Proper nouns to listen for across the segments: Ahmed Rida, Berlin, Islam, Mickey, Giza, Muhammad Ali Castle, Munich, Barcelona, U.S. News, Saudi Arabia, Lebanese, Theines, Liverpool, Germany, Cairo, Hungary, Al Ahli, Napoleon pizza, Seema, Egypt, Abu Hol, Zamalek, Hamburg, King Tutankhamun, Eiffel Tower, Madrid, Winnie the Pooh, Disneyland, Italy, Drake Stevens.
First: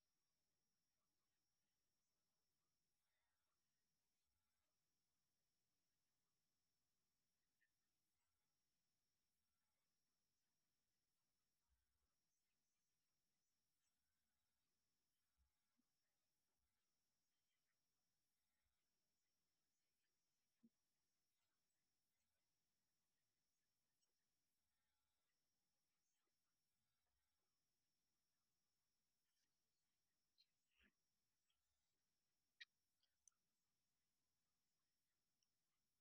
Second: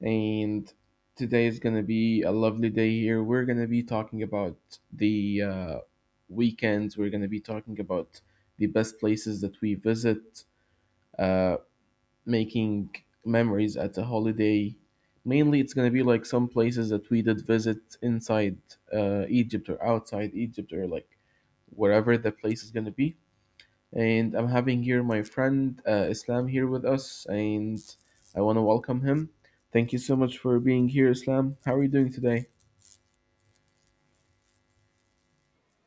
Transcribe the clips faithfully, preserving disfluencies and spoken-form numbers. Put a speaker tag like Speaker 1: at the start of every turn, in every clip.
Speaker 1: And today is going to be a lovely day here. We're going to be talking about the uh, weekends. We're going to be talking about the best places that we visit, uh, making memories at a holiday. Mainly, it's going to be like some places that we did visit inside uh, Egypt or outside Egypt or like wherever the place is going to be, and I'm having here my friend, uh, Islam, here with us, and I want to welcome him. Thank you so much for being here, Islam. How are you doing today?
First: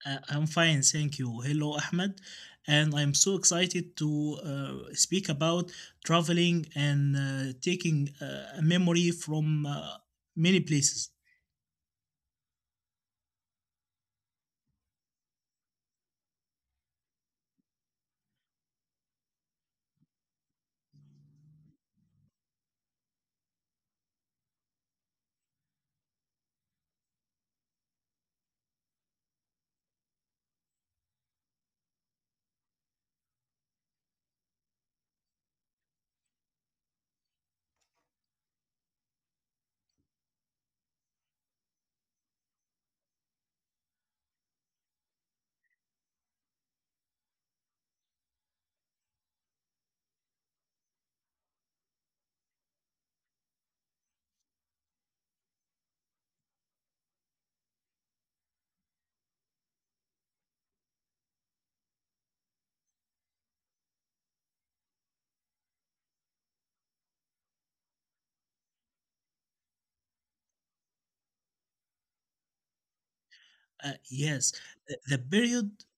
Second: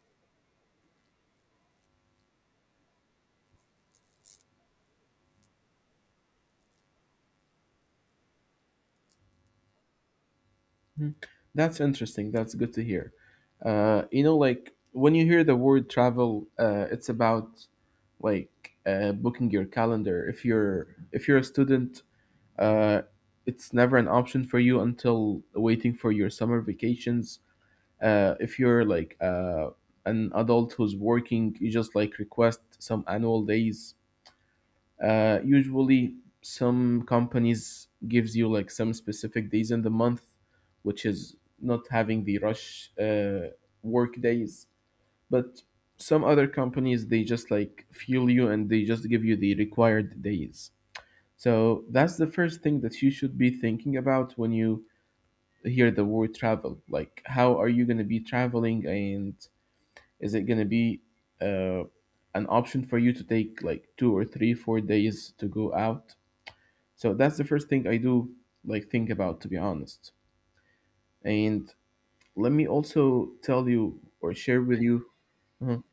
Speaker 2: Uh, I'm fine, thank you. Hello, Ahmed, and I'm so excited to uh, speak about traveling and uh, taking uh, a memory from uh, many places.
Speaker 1: Hmm. That's interesting. That's good to hear. Uh, you know, like when you hear the word travel, uh, it's about like uh, booking your calendar. If you're if you're a student, uh, it's never an option for you until waiting for your summer vacations. Uh, if you're like uh, an adult who's working, you just like request some annual days. Uh, usually some companies gives you like some specific days in the month which is not having the rush uh, work days, but some other companies they just like fuel you and they just give you the required days. So that's the first thing that you should be thinking about when you hear the word travel, like how are you going to be traveling, and is it gonna be uh, an option for you to take like two or three, four days to go out? So that's the first thing I do like think about, to be honest. And let me also tell
Speaker 2: Uh,
Speaker 1: you or
Speaker 2: yes,
Speaker 1: share with
Speaker 2: the
Speaker 1: you.
Speaker 2: the period.
Speaker 1: Mhm.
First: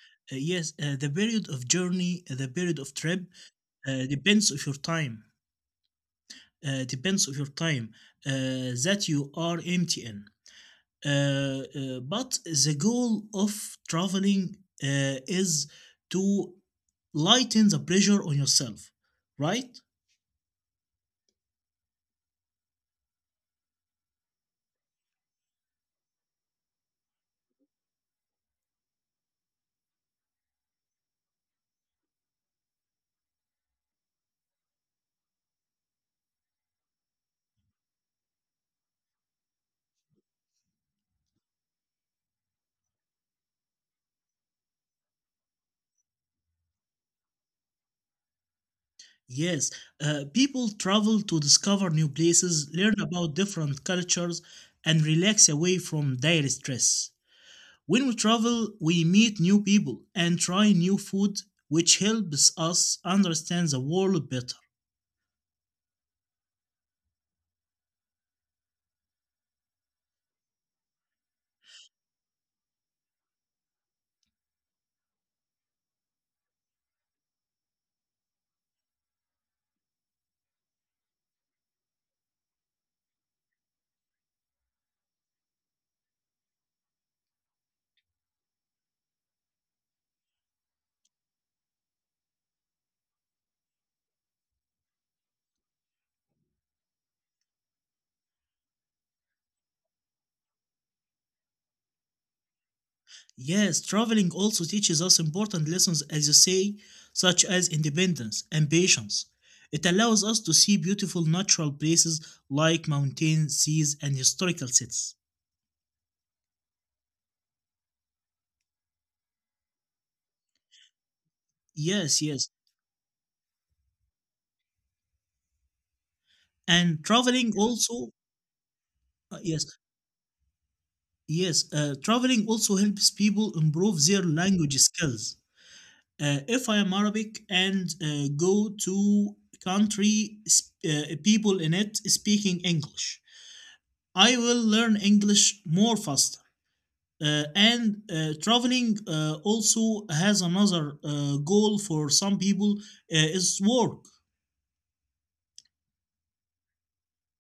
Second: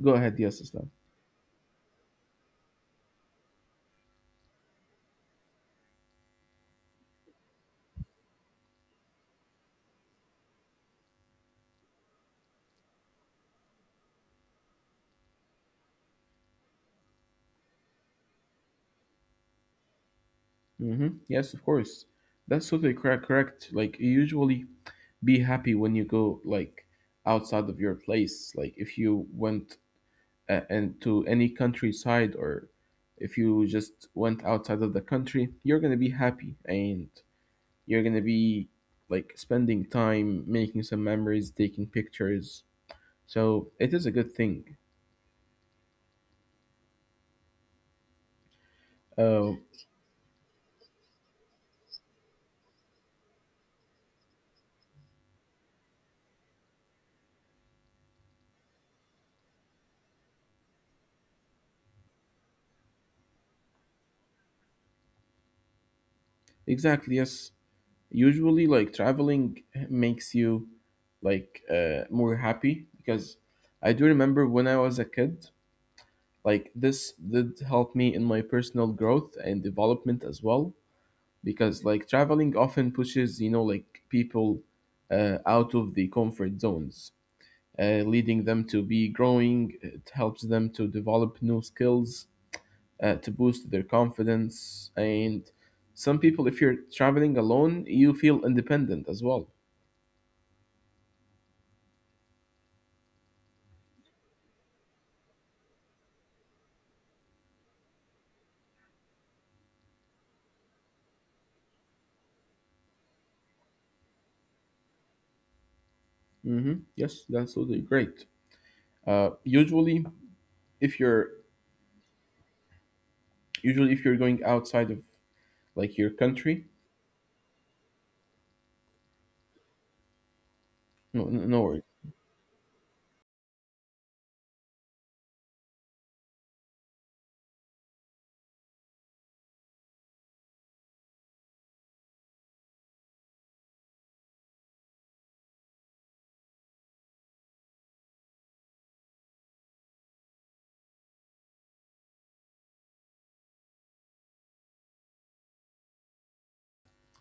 Speaker 1: Go
Speaker 2: Uh,
Speaker 1: ahead, yes,
Speaker 2: yes,
Speaker 1: Islam.
Speaker 2: uh, the period of journey, uh, the period of trip uh, depends of your time. Uh, depends of your time uh, that you are empty in. Uh, uh, but the goal of traveling uh, is to lighten the pressure on yourself, right?
Speaker 1: Mm-hmm. Yes, of course. That's totally correct. Correct. Like you usually be happy when you go like outside of your place. Like if you went uh, and to any countryside, or if you just went outside of the country, you're going to be happy and you're going to be like spending time making some memories, taking pictures, so it is a good thing. uh,
Speaker 2: Yes, uh, people travel to discover new places, learn about different cultures, and relax away from daily stress. When we travel, we meet new people and try new food, which helps us understand the world better.
Speaker 1: exactly, yes. Usually like traveling makes you like uh, more happy because I do remember when I was a kid, like this did help me in my personal growth and development as well, because like traveling often pushes, you know, like people uh, out of the comfort zones, uh, leading them to be growing. It helps them to develop new skills, uh, to boost their confidence, and some people, if you're traveling alone, you feel independent as well.
Speaker 2: Yes, traveling also teaches us important lessons, as you say, such as independence and patience. It allows us to see beautiful natural places like mountains, seas, and historical cities.
Speaker 1: Hmm, yes, that's totally great. Uh, usually if you're
Speaker 2: Yes, yes.
Speaker 1: usually if you're going outside of like your country.
Speaker 2: And traveling also, uh, yes,
Speaker 1: No, no,
Speaker 2: yes,
Speaker 1: no worry.
Speaker 2: uh, traveling also helps people improve their language skills. Uh, if I am Arabic and uh, go to country, sp- uh, people in it speaking English, I will learn English more faster. Uh, and uh, Traveling uh, also has another uh, goal for some people uh, is work.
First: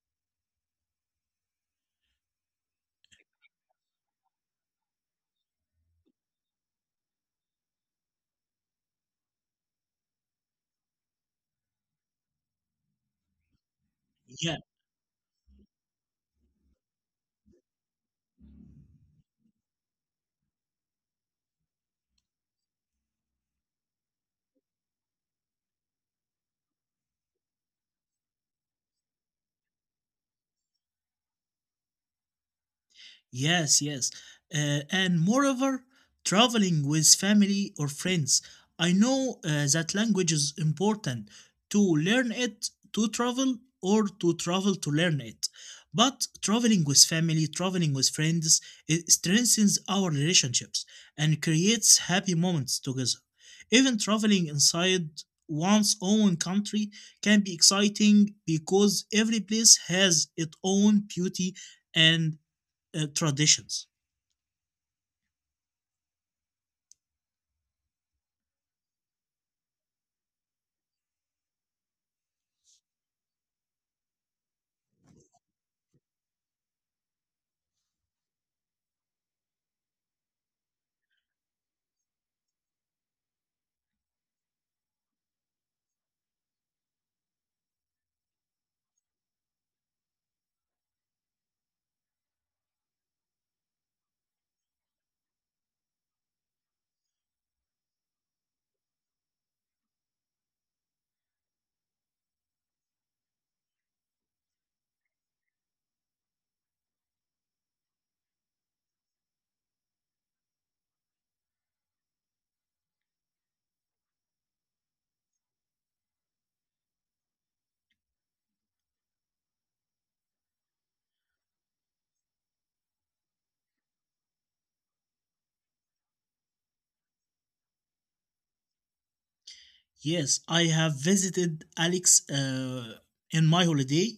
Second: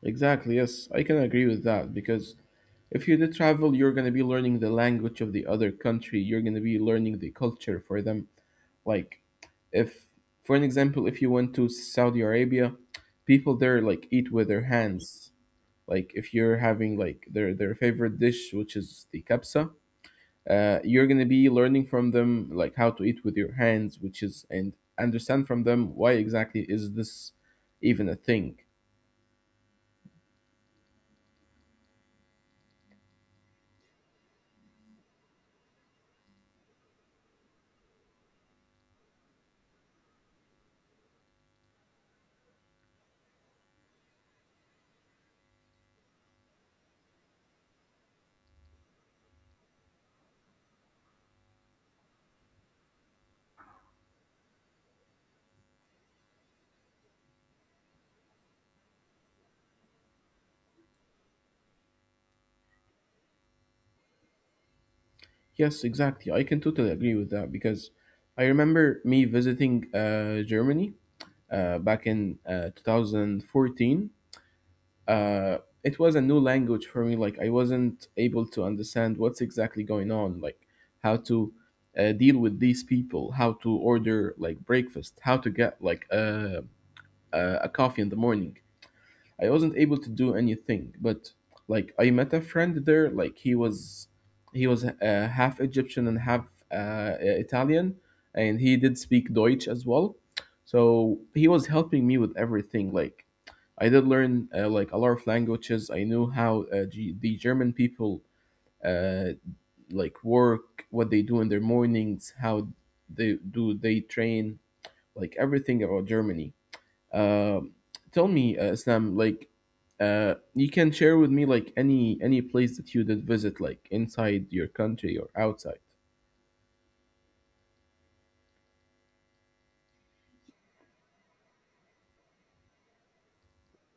Speaker 1: Exactly, yes, I can agree with that, because if you do travel, you're going to be learning the language of the other country, you're going to be learning the culture for them. Like, if, for an example, if you went to Saudi Arabia, people there like eat
Speaker 2: Yeah.
Speaker 1: with their hands. Like, if you're having like their their favorite dish, which is the kabsa, uh, you're going to be learning from them like how to eat with your hands, which is, and understand from them why exactly is this even a thing.
Speaker 2: Yes, yes. Uh, and moreover, traveling with family or friends. I know uh, that language is important to learn it, to travel, or to travel to learn it. But traveling with family, traveling with friends, it strengthens our relationships and creates happy moments together. Even traveling inside one's own country can be exciting because every place has its own beauty and uh, traditions.
Speaker 1: Yes, exactly. I can totally agree with that because I remember me visiting uh, Germany uh, back in uh, twenty fourteen. Uh, it was a new language for me. Like, I wasn't able to understand what's exactly going on, like how to uh, deal with these people, how to order like breakfast, how to get like uh, uh, a coffee in the morning. I wasn't able to do anything, but like I met a friend there. Like he was, he was uh, half Egyptian and half uh, Italian, and he did speak Deutsch as well. So he was helping me with everything. Like I did learn uh, like a lot of languages. I knew how uh, G- the German people uh, like work, what they do in their mornings, how they do they train, like everything about Germany. Um, Tell me, uh, Islam, like, uh, you can share with me like any any place that you did visit, like inside your country or outside.
Speaker 2: Yes, I have visited Alex uh, in my holiday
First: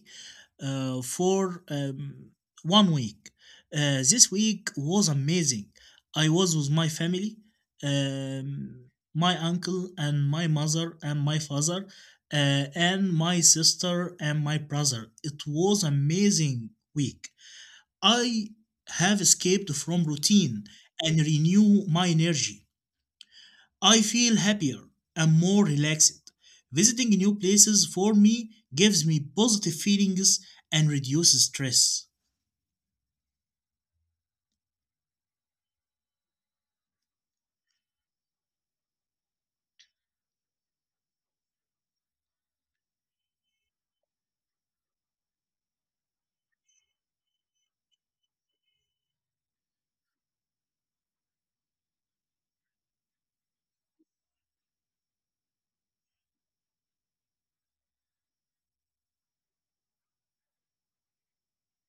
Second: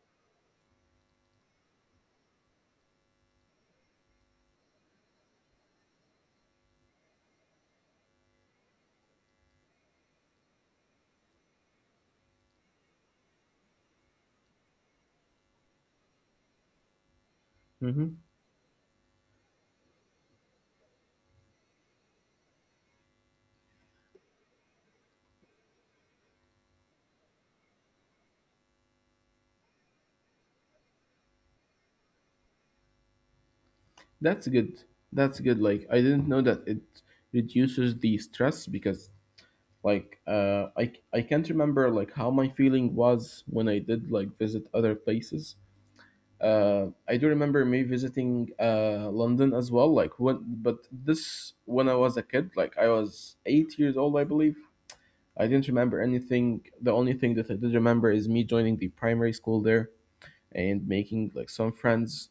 Speaker 2: uh, for um, one week. Uh, this week was amazing. I was with my family, um, my uncle and my mother and my father, uh, and my sister and my brother. It was amazing week.
Speaker 1: Hmm.
Speaker 2: I have escaped from routine and renew my energy. I feel happier and more relaxed. Visiting new places for me gives me positive feelings and reduces stress.
Speaker 1: That's good. That's good. Like, I didn't know that it reduces the stress, because like, uh, I I can't remember like how my feeling was when I did like visit other places. Uh, I do remember me visiting uh London as well. Like when, but this when I was a kid, like I was eight years old, I believe. I didn't remember anything. The only thing that I did remember is me joining the primary school there and making like some friends.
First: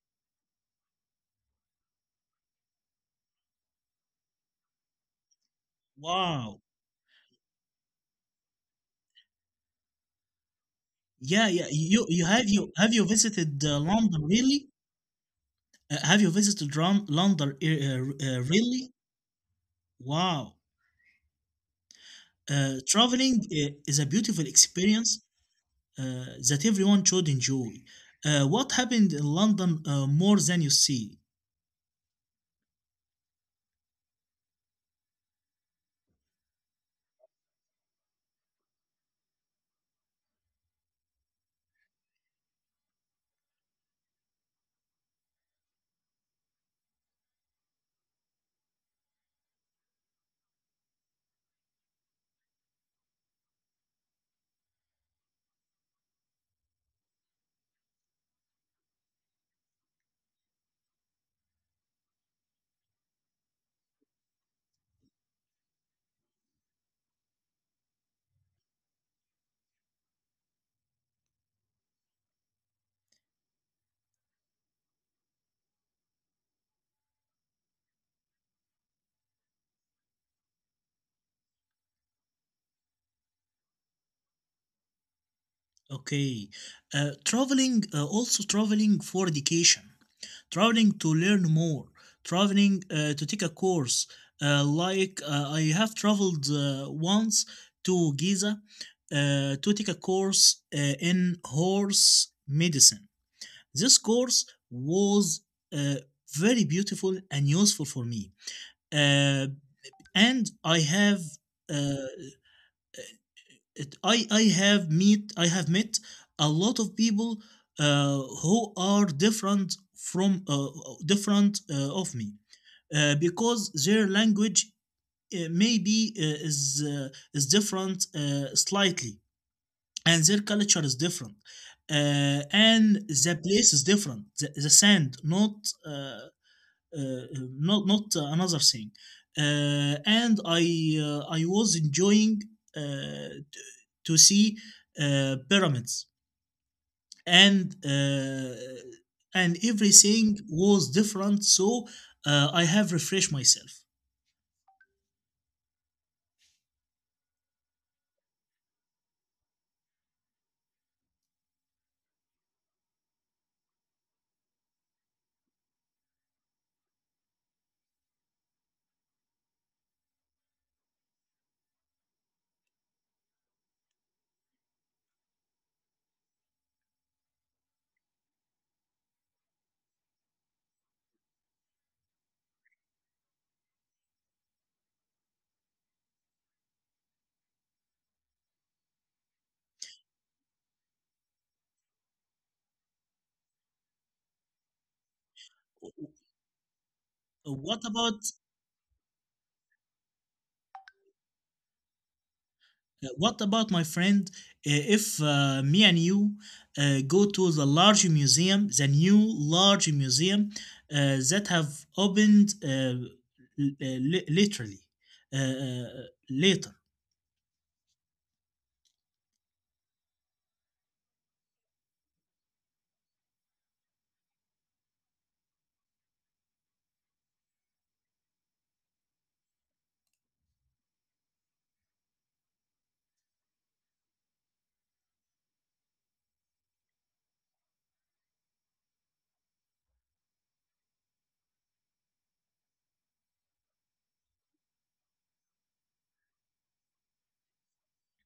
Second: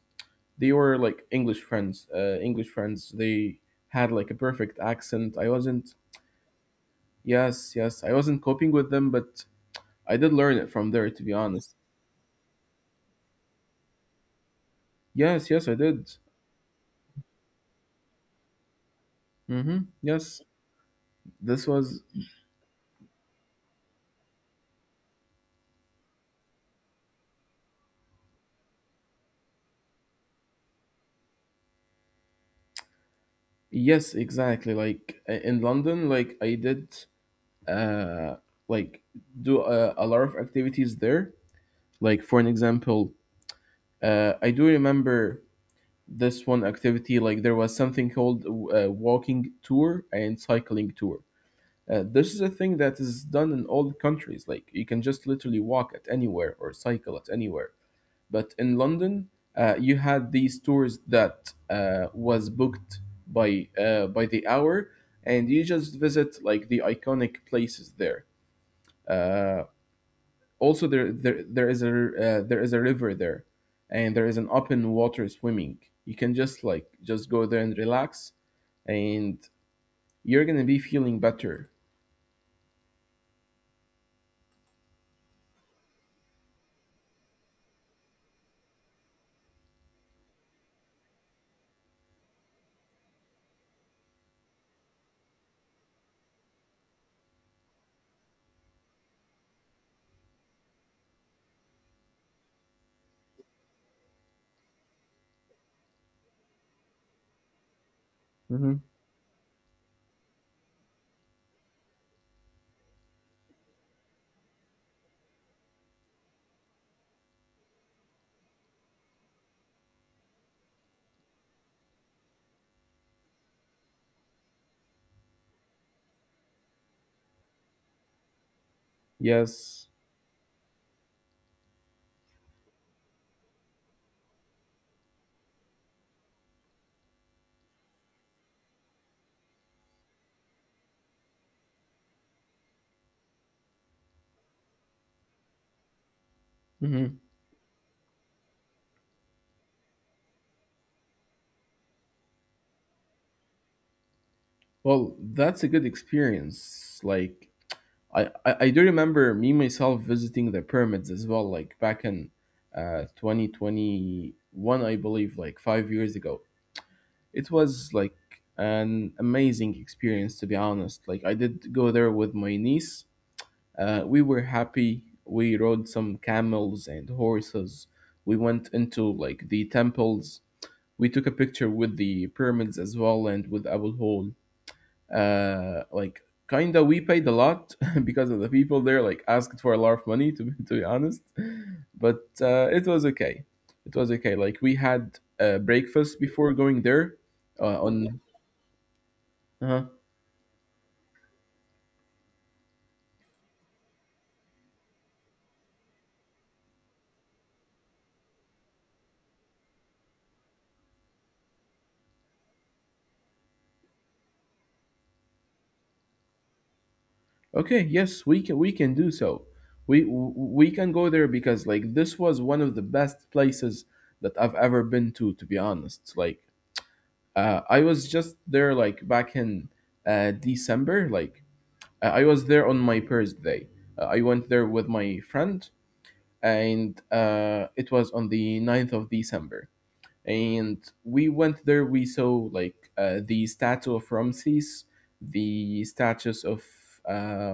Speaker 1: They were like English friends, uh, English friends. They had like a perfect accent. I wasn't,
Speaker 2: Wow.
Speaker 1: Yes, yes, I wasn't coping with them, but I did learn it from there, to be
Speaker 2: Yeah, yeah.
Speaker 1: honest.
Speaker 2: You you have you have you visited uh, London really?
Speaker 1: Yes, yes, I
Speaker 2: Uh,
Speaker 1: did.
Speaker 2: have you visited Ron- London uh, uh, really?
Speaker 1: Mm-hmm. Yes,
Speaker 2: Wow.
Speaker 1: this was,
Speaker 2: Uh, traveling uh, is a beautiful experience uh, that everyone should enjoy. Uh, what happened in London uh, more than you see?
Speaker 1: yes, exactly. Like i- in London, like I did, uh, like do a, a lot of activities there. Like for an example, Uh, I do remember this one activity. Like there was something called a walking tour and cycling tour. Uh, this is a thing that is done in all the countries. Like you can just literally walk at anywhere or cycle at anywhere. But in London, uh, you had these tours that uh, was booked by uh, by the hour, and you just visit like the iconic places there. Uh, Also there there, there is a uh, there is a river there, and there is an open water swimming. You can just like just go there and relax, and you're gonna be feeling better.
Speaker 2: Okay. Uh, traveling, uh, also traveling for education, traveling to learn more, traveling uh, to take a course. Uh, like uh, I have traveled uh, once to Giza uh, to take a course uh, in horse medicine. This course was uh, very beautiful and useful for me.
Speaker 1: Hmm,
Speaker 2: Uh, and I have uh, it, I I have meet I have met a lot of people uh, who are different from uh, different uh, of me uh, because their language uh, maybe uh, is uh, is different uh, slightly
Speaker 1: yes.
Speaker 2: and their culture is different uh, and the place is different the, the sand not uh, uh, uh, not not uh, another thing. Uh, and I uh, I was enjoying uh, to see uh, pyramids
Speaker 1: Hmm,
Speaker 2: and uh, and everything was different. So uh, I have refreshed myself.
Speaker 1: well, that's a good experience. Like, I, I i do remember me myself visiting the pyramids as well, like back in uh twenty twenty-one I believe, like five years ago. It was like an amazing experience, to be honest. Like, I did go there with my niece. Uh, we were happy. We rode some camels and horses. We went into like the temples. We took a picture with the pyramids as well, and with Abu Hol. Uh, like, kinda, we paid a lot because of the people there. Like, asked for a lot of money, to be, to be honest, but uh, it was okay. It was okay. Like, we had uh, breakfast before going there
Speaker 2: What
Speaker 1: uh,
Speaker 2: about?
Speaker 1: on uh-huh.
Speaker 2: Uh, What about my friend? uh, If uh, me and you uh, go to the large museum, the new large museum uh, that have opened uh, l- uh, li- literally uh, uh, later.
Speaker 1: Okay, yes, we can we can do so. We w- we can go there because like this was one of the best places that I've ever been to to be honest. Like uh, I was just there like back in uh, December. Like I I was there on my birthday. Uh, I went there with my friend, and uh, it was on the ninth of December. And we went there, we saw like uh, the statue of Ramses, the statues of uh,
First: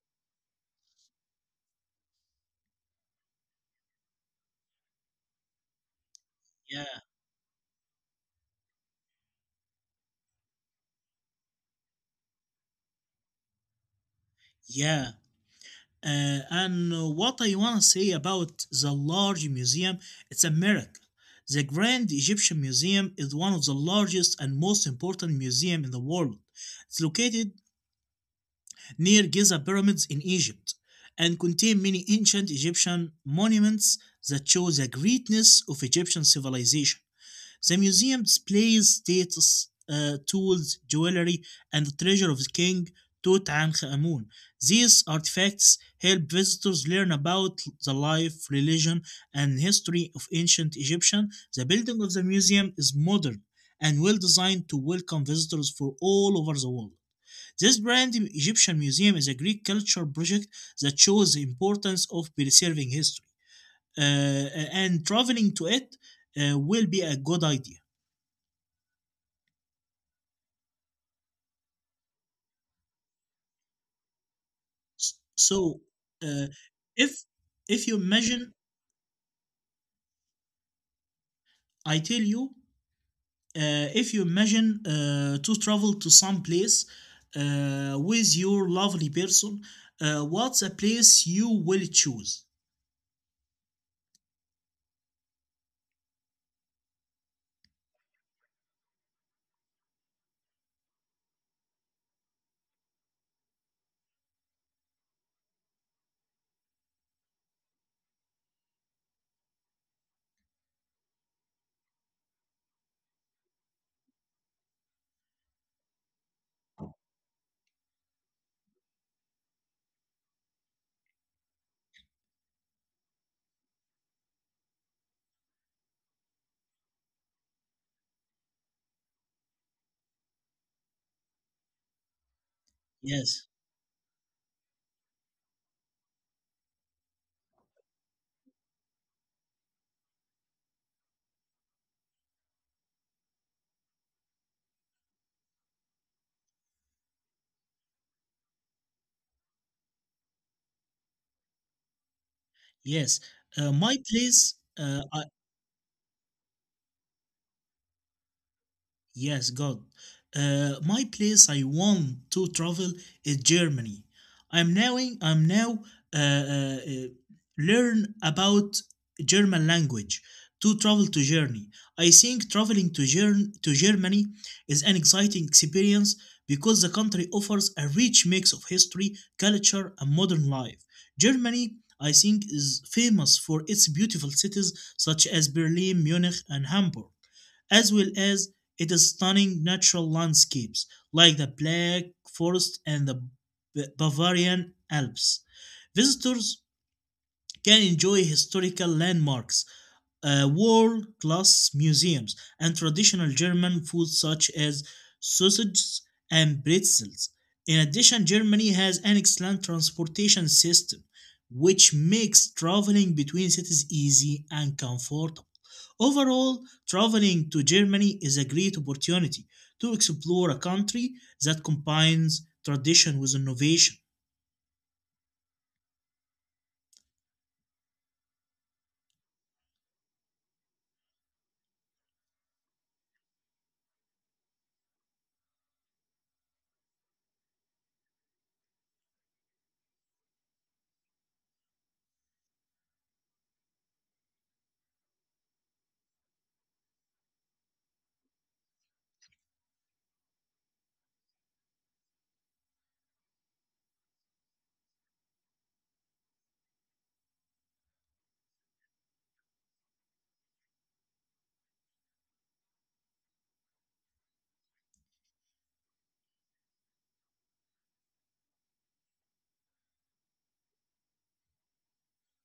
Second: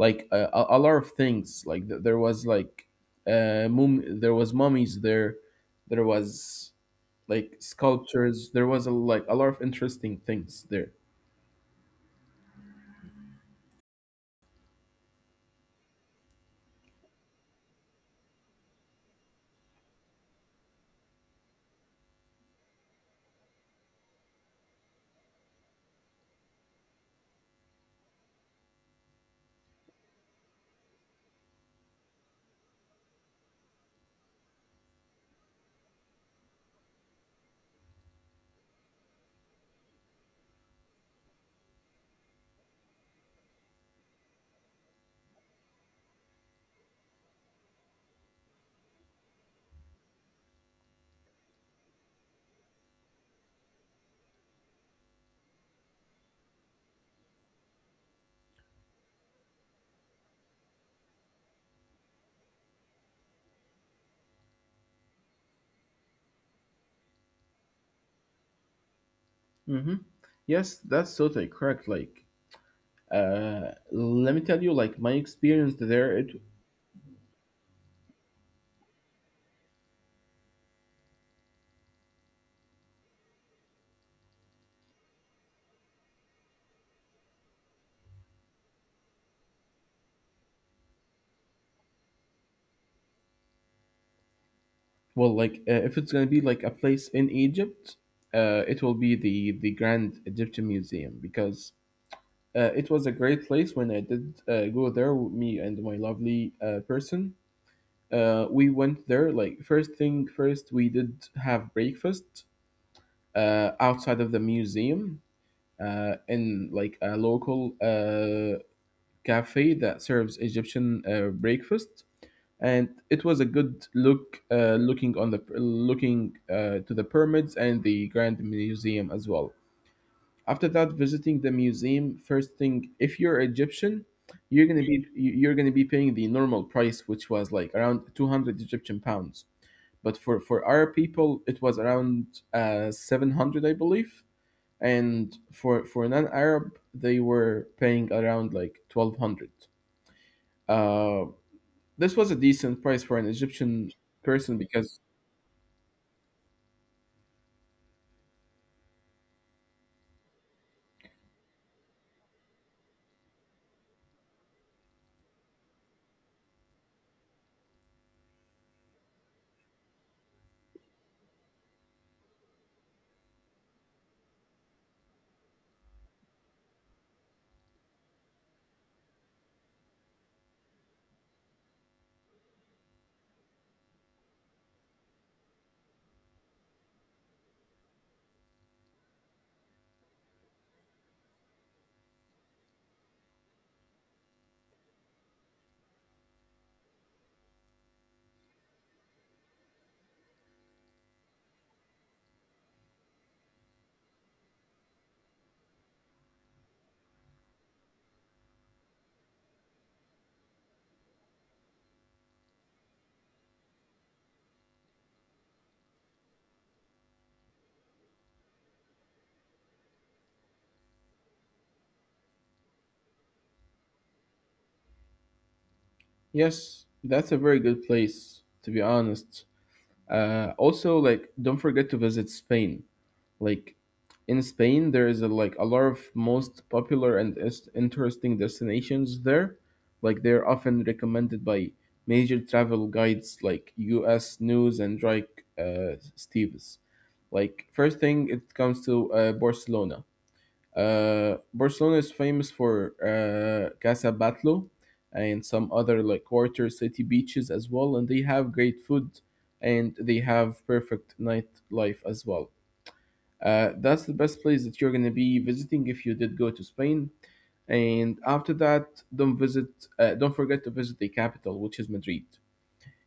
Speaker 1: like a, a a lot of things, like th- there was like uh mum there was mummies there, there was
Speaker 2: Yeah,
Speaker 1: like sculptures, there was a, like a lot of interesting things there.
Speaker 2: yeah. Uh, and uh, What I want to say about the large museum, it's a miracle. The Grand Egyptian Museum is one of the largest and most important museum in the world. It's located near Giza pyramids in Egypt and contain many ancient Egyptian monuments that show the greatness of Egyptian civilization. The museum displays status, uh, tools, jewelry, and the treasure of the King Tutankhamun. These artifacts help visitors learn about the life, religion, and history of ancient Egyptian. The building of the museum is modern and well designed to welcome visitors from all over the world. This brand Egyptian Museum is a Greek culture project that shows the importance of preserving history, uh, uh, and traveling to it uh, will be a good idea.
Speaker 1: Hmm, yes, that's totally correct. Like uh let me tell you like my experience
Speaker 2: S-
Speaker 1: there. It
Speaker 2: So, uh, if if you imagine, I tell you, uh, if you imagine uh, to travel to some place uh, with your lovely person, uh, what's a place you will choose?
Speaker 1: Well, like uh, if it's going to be like a place in Egypt, uh it will be the the Grand Egyptian Museum because uh, it was a great place when I did uh, go there with me and my lovely uh, person. Uh, we went there like first thing first, we did have breakfast uh, outside of the museum, uh, in like a local uh, cafe that serves Egyptian uh, breakfast. And it was a good look uh, looking on the looking uh, to the pyramids and the Grand Museum as well. After that, visiting the museum, first thing, if you're Egyptian,
Speaker 2: Yes,
Speaker 1: you're gonna be you're gonna be paying the normal price, which was like around two hundred Egyptian pounds, but for for Arab people, it was around uh, seven hundred, I believe, and for for non-Arab, they were paying around like twelve hundred. Uh, this was a decent price for an
Speaker 2: yes.
Speaker 1: Egyptian
Speaker 2: Uh,
Speaker 1: person
Speaker 2: my
Speaker 1: because
Speaker 2: place. Uh, Yes, God. Uh, my place I want to travel is Germany. I'm now in, I'm now uh, uh, uh, learn about German language to travel to Germany. I think traveling to Ger- to Germany is an exciting experience because the country offers a rich mix of history, culture, and modern life. Germany, I think, is famous for its beautiful cities such as Berlin, Munich, and Hamburg as well as its stunning natural landscapes like the Black Forest and the Ba- Bavarian Alps. Visitors can enjoy historical landmarks, uh, world class museums and traditional German food such as sausages and pretzels. In addition, Germany has an excellent transportation system, which makes traveling between cities easy and comfortable. Overall, traveling to Germany is a great opportunity to explore a country that combines tradition with innovation.
Speaker 1: yes, that's a very good place, to be honest. Uh, also, like don't forget to visit Spain. Like in Spain, there is a, like a lot of most popular and is- interesting destinations there. Like they're often recommended by major travel guides like U S. News and Drake uh, Stevens. Like first thing, it comes to uh, Barcelona. Uh, Barcelona is famous for uh, Casa Batlló and some other like quarter city beaches as well, and they have great food, and they have perfect nightlife as well. Uh, that's the best place that you're gonna be visiting if you did go to Spain. And after that, don't visit. Uh, don't forget to visit the capital, which is Madrid.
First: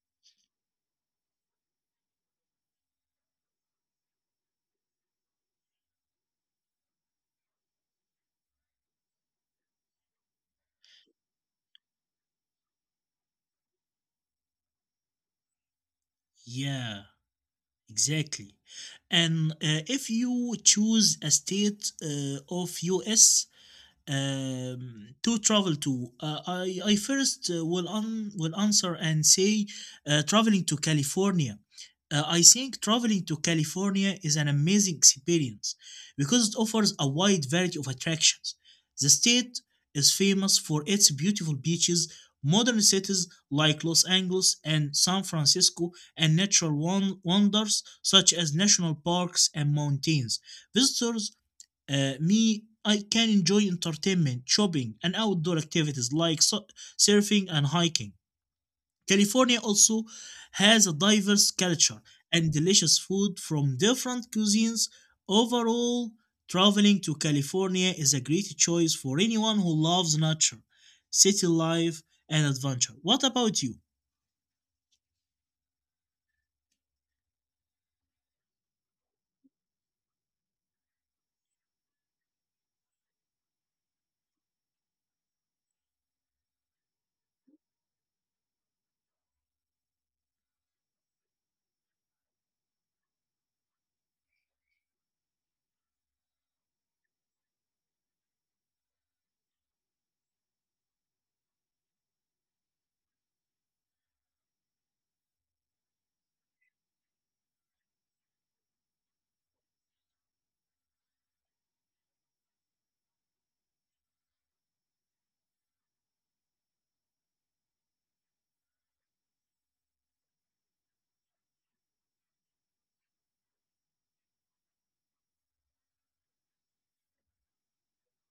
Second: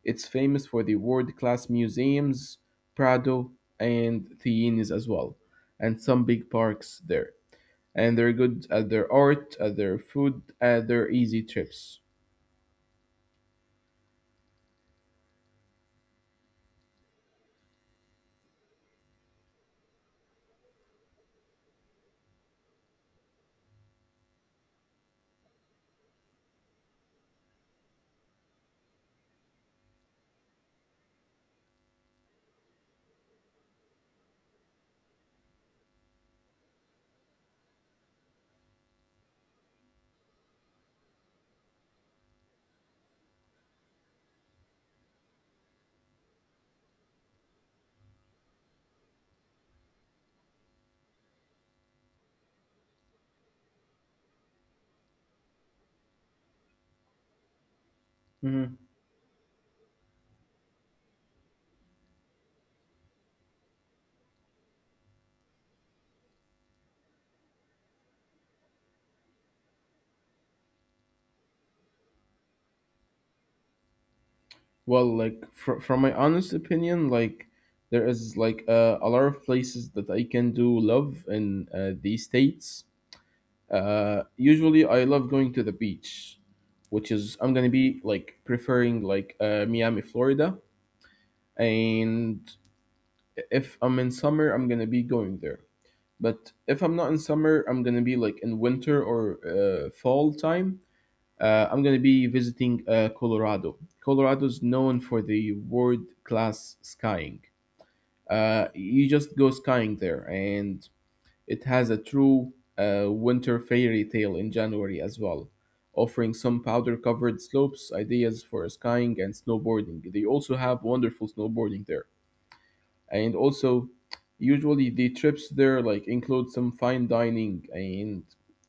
Speaker 1: It's famous for the world-class museums, Prado and Theines as well, and some big parks there. And they're good at their art, at their food, at their easy trips.
Speaker 2: Yeah, exactly. And uh, if you choose a state uh, of U S, um, to travel to? Uh, I, I first uh, will, un- will answer and say uh, traveling to California. Uh, I think traveling to California is an amazing experience because it offers a wide variety of attractions. The state is famous for its beautiful beaches, modern cities like Los Angeles and San Francisco, and natural won- wonders such as national parks and mountains. Visitors uh, me, I can enjoy entertainment, shopping, and outdoor activities like su- surfing and hiking.
Speaker 1: Mhm.
Speaker 2: California also has a diverse culture and delicious food from different cuisines. Overall, traveling to California is a great choice for anyone who loves nature, city life, and adventure. What about you?
Speaker 1: Well, like fr- from my honest opinion, like there is like uh, a lot of places that I can do love in uh, these states. Uh, usually, I love going to the beach, which is I'm gonna be like preferring like uh, Miami, Florida, and if I'm in summer, I'm gonna be going there. But if I'm not in summer, I'm gonna be like in winter or uh, fall time. Uh, I'm gonna be visiting uh, Colorado. Colorado's known for the world class skiing. Uh, you just go skiing there, and it has a true uh, winter fairy tale in January as well, offering some powder covered slopes, ideas for skiing and snowboarding. They also have wonderful snowboarding there. And also, usually the trips there like include some fine dining and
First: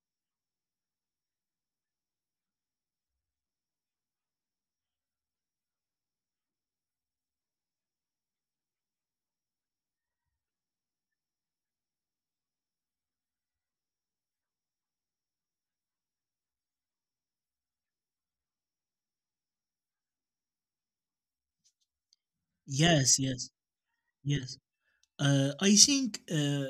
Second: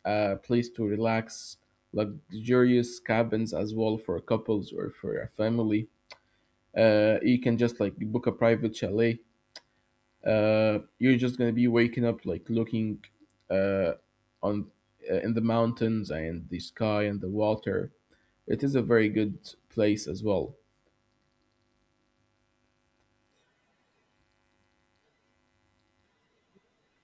Speaker 1: a place to relax, luxurious cabins as well for couples or for a family. Uh, you can just like book a private chalet, uh, you're just gonna be waking up like looking, uh, on, uh, in the mountains and the sky and the water. It is a very good place as well.
Speaker 2: Yes, yes, yes. Uh, I think uh,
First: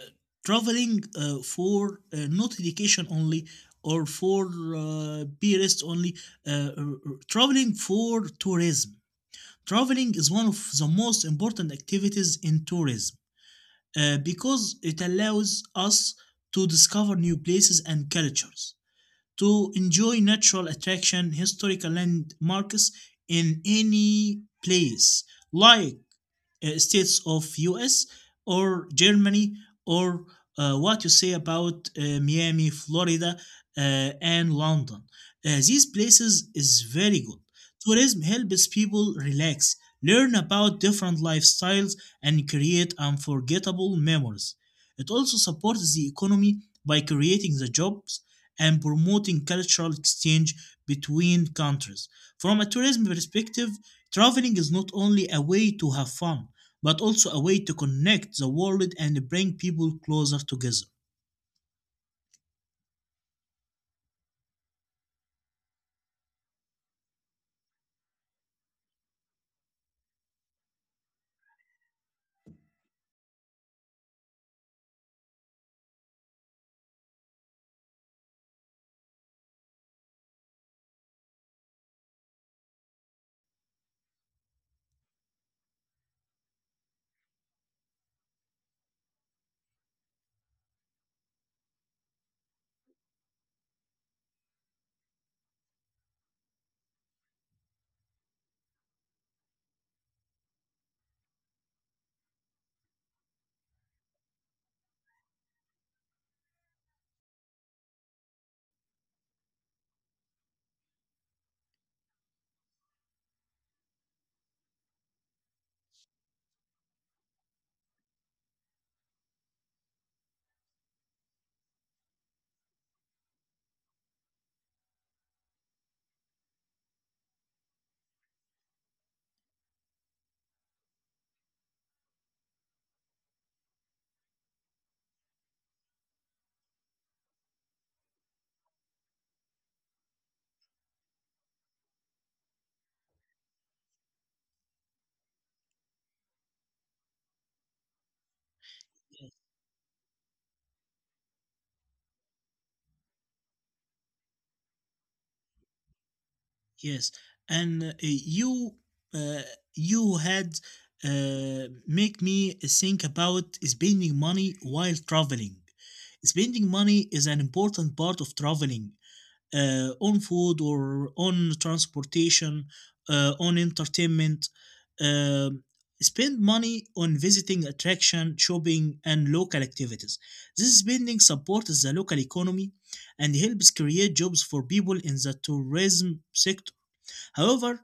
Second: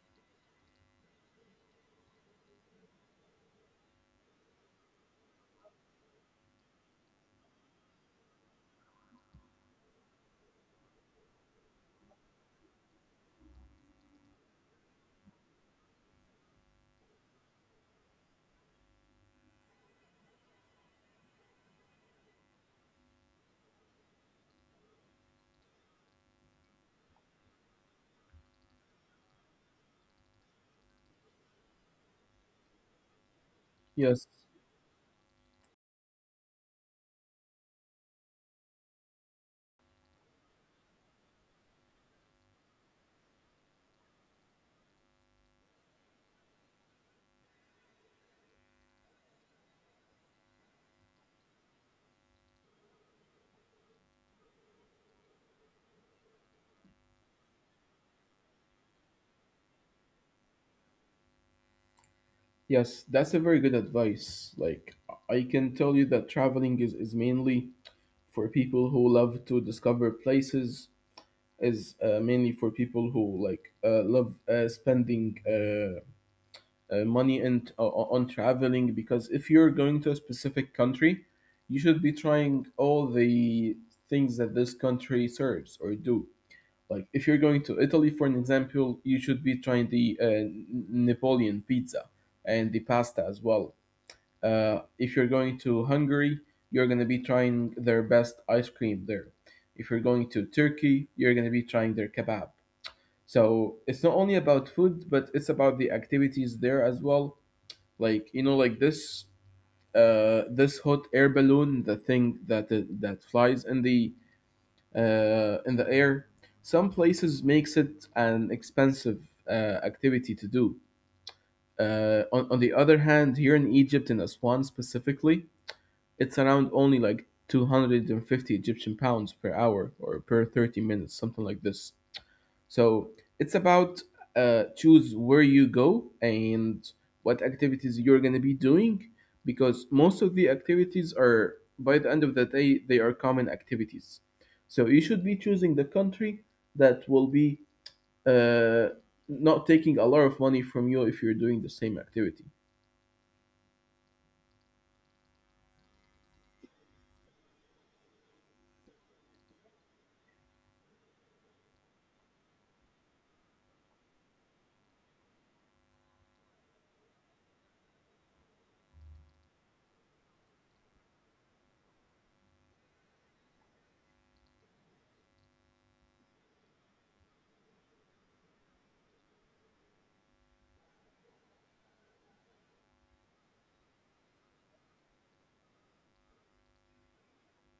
Speaker 2: traveling uh, for uh, not education only or for uh, tourists only, uh, r- r- traveling for tourism. Traveling is one of the most important activities in tourism uh, because it allows us to discover new places and cultures, to enjoy natural attraction, historical landmarks in any place, like uh, states of U S or Germany or uh, what you say about uh, Miami, Florida, uh,
Speaker 1: Yes,
Speaker 2: and London. Uh, these places is very good. Tourism helps people relax, learn about different lifestyles, and create unforgettable memories. It also supports the economy by creating the jobs and promoting cultural exchange between countries. From a tourism perspective, traveling is not only a way to have fun, but also a way to connect the world and bring people closer together.
Speaker 1: yes, that's a very good advice. Like I can tell you that traveling is, is mainly for people who love to discover places. Is uh, mainly for people who like uh, love uh, spending uh, uh, money and uh, on traveling, because if you're going to a specific country you should be trying all the things that this country serves or do. Like if you're going to Italy, for an example, you should be trying the uh, N- Napoleon pizza and the pasta as well. Uh, if you're going to Hungary, you're going to be trying their best ice cream there. If you're going to Turkey, you're going to be trying their kebab. So it's not only about food, but it's about the activities there as well. Like, you know, like this, uh this hot air balloon, the thing that that flies in the, uh in the air. Some places makes it an expensive uh, activity to do. Uh on, on the other hand, here in Egypt, in Aswan specifically, it's around only like two hundred fifty Egyptian pounds per hour or per thirty minutes, something like this. So it's about, uh, choose where you go and what activities you're gonna be doing, because most of the activities are, by the end of the day, they are common activities. So you should be choosing the country that will be, uh, not taking a lot of money from you if you're doing the same activity.
Speaker 2: Yes, and uh, you uh, you had uh, make me think about spending money while traveling. Spending money is an important part of traveling, uh, on food or on transportation, uh, on entertainment. Uh, Spend money on visiting attraction, shopping, and local activities. This spending supports the local economy and helps create jobs for people in the tourism sector. However,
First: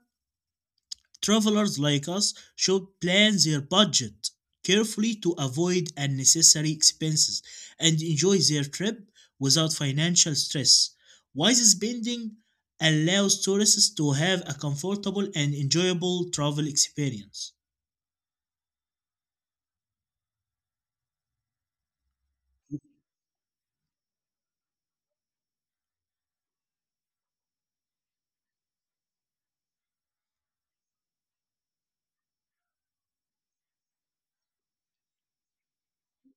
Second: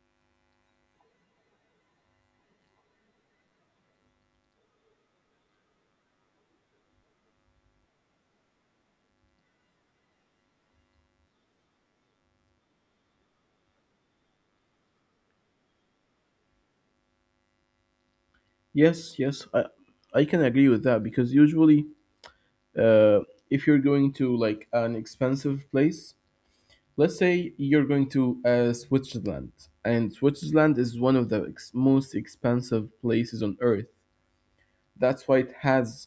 Speaker 2: travelers like us should plan their budget carefully to avoid unnecessary expenses and enjoy their trip without financial stress. Wise spending allows tourists to have a comfortable and enjoyable travel experience.
Speaker 1: Yes, yes, I, I can agree with that because usually, uh, if you're going to like an expensive place, let's say you're going to uh, Switzerland, and Switzerland is one of the ex- most expensive places on earth. That's why it has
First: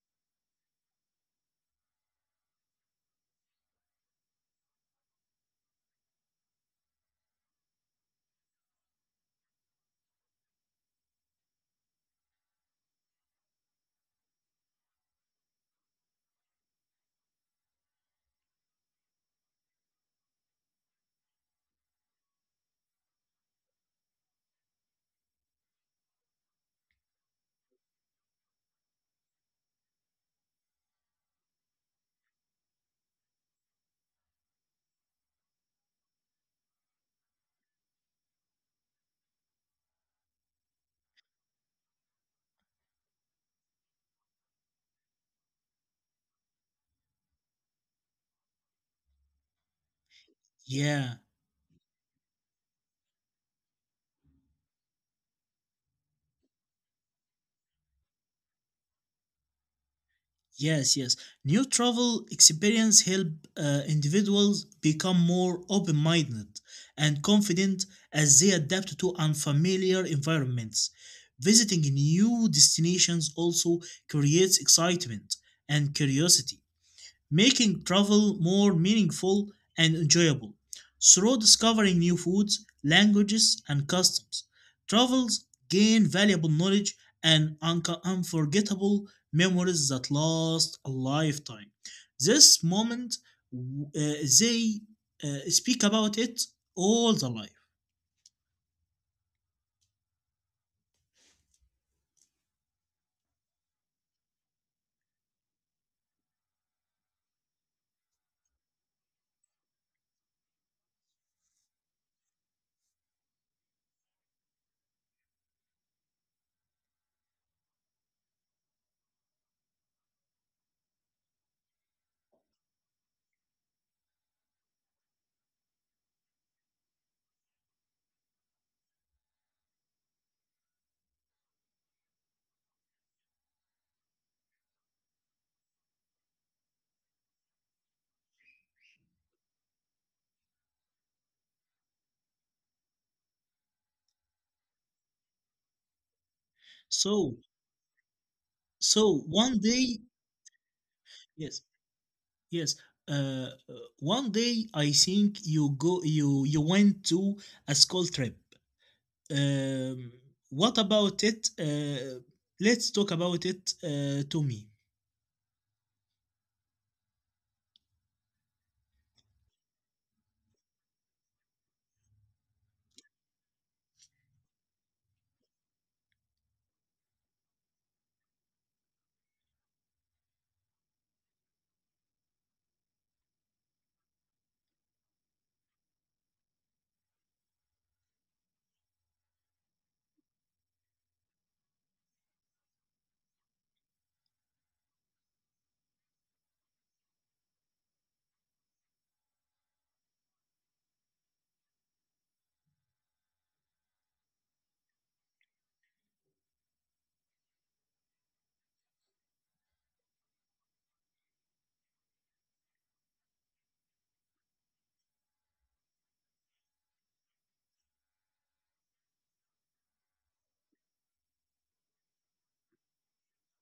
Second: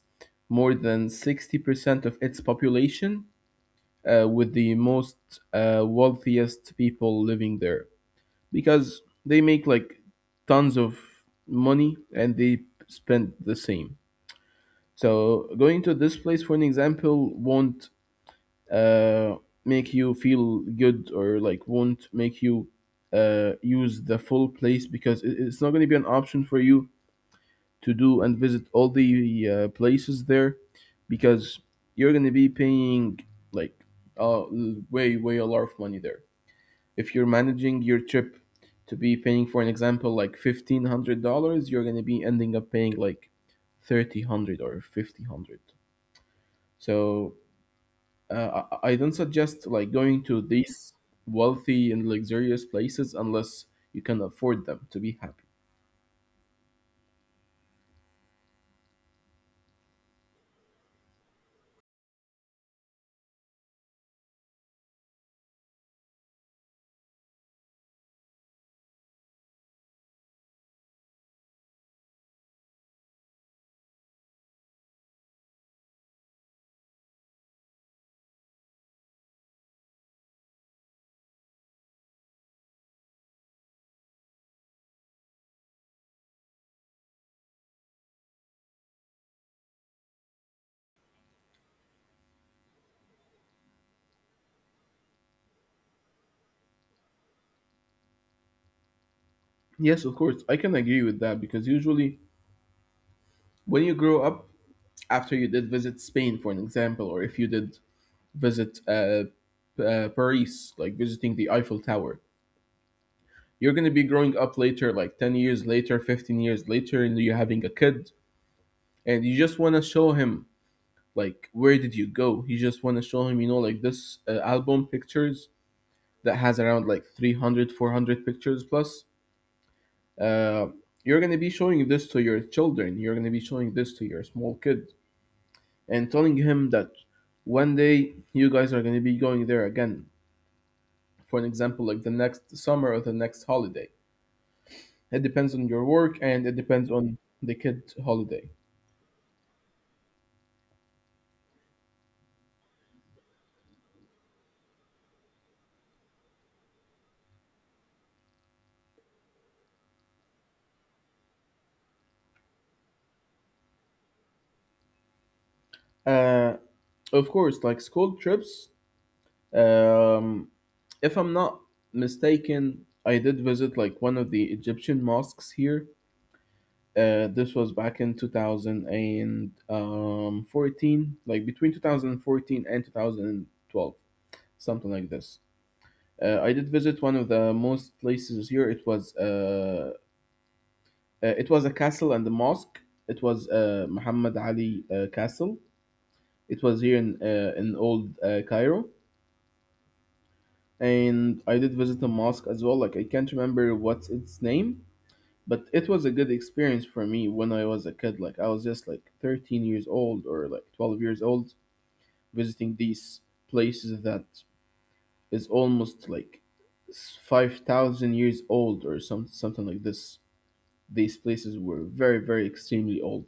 Speaker 1: more than sixty percent of its population, uh, with the most uh, wealthiest people living there, because they make like tons of money and they spend the same. So going to this place, for an example, won't, uh, make you feel good, or like won't make you uh, use the full place, because it- it's not going to be an option for you to do and visit all the uh, places there, because you're going to be paying like, uh, way way a lot of money there. If you're managing your trip to be paying, for an example, like fifteen hundred dollars, you're going to be ending up paying like thirty hundred or fifty hundred. So uh, I I don't suggest like going to
Speaker 2: Yeah.
Speaker 1: these wealthy and luxurious places unless you can afford them to be happy.
Speaker 2: Yes, yes. New travel experience help uh, individuals become more open-minded and confident as they adapt to unfamiliar environments. Visiting new destinations also creates excitement and curiosity making travel more meaningful and enjoyable through discovering new foods, languages, and customs. Travels gain valuable knowledge and unco- unforgettable memories that last a lifetime. This moment, w- uh, they uh, speak about it all the life.
Speaker 1: Yes, of course, I can agree with that because usually when you grow up, after you did visit Spain, for an example, or if you did visit, uh, P- uh, Paris, like visiting the Eiffel Tower, you're going to be growing up later, like ten years later, fifteen years later, and you're having a kid, and you just want to show him like where did you go. You just want to show him, you know, like this uh, album pictures that has around like three hundred, four hundred pictures plus. uh, you're going to be showing this to your children, you're going to be showing this to your small kid, and telling him that one day you guys are going to be going there again, for an example like the next summer or the next holiday. It depends on your work and it
Speaker 2: So,
Speaker 1: depends on the kid holiday.
Speaker 2: so one day, yes, yes. Uh, uh, One day I think you go you you went to a school trip. Um, what about it? Uh, let's talk about it, uh, Tommy.
Speaker 1: uh, of course, like school trips, um, if I'm not mistaken, I did visit like one of the Egyptian mosques here. Uh, this was back in two thousand fourteen, like between two thousand fourteen and two thousand twelve, something like this. Uh, I did visit one of the most places here. It was uh, uh, it was a castle and a mosque. It was uh, Muhammad Ali uh, Castle. It was here in uh, in old uh, Cairo, and I did visit a mosque as well. Like I can't remember what's its name, but it was a good experience for me when I was a kid. Like I was just like thirteen years old or like twelve years old visiting these places that is almost like s- five thousand years old or some something like this. These places were very very extremely old.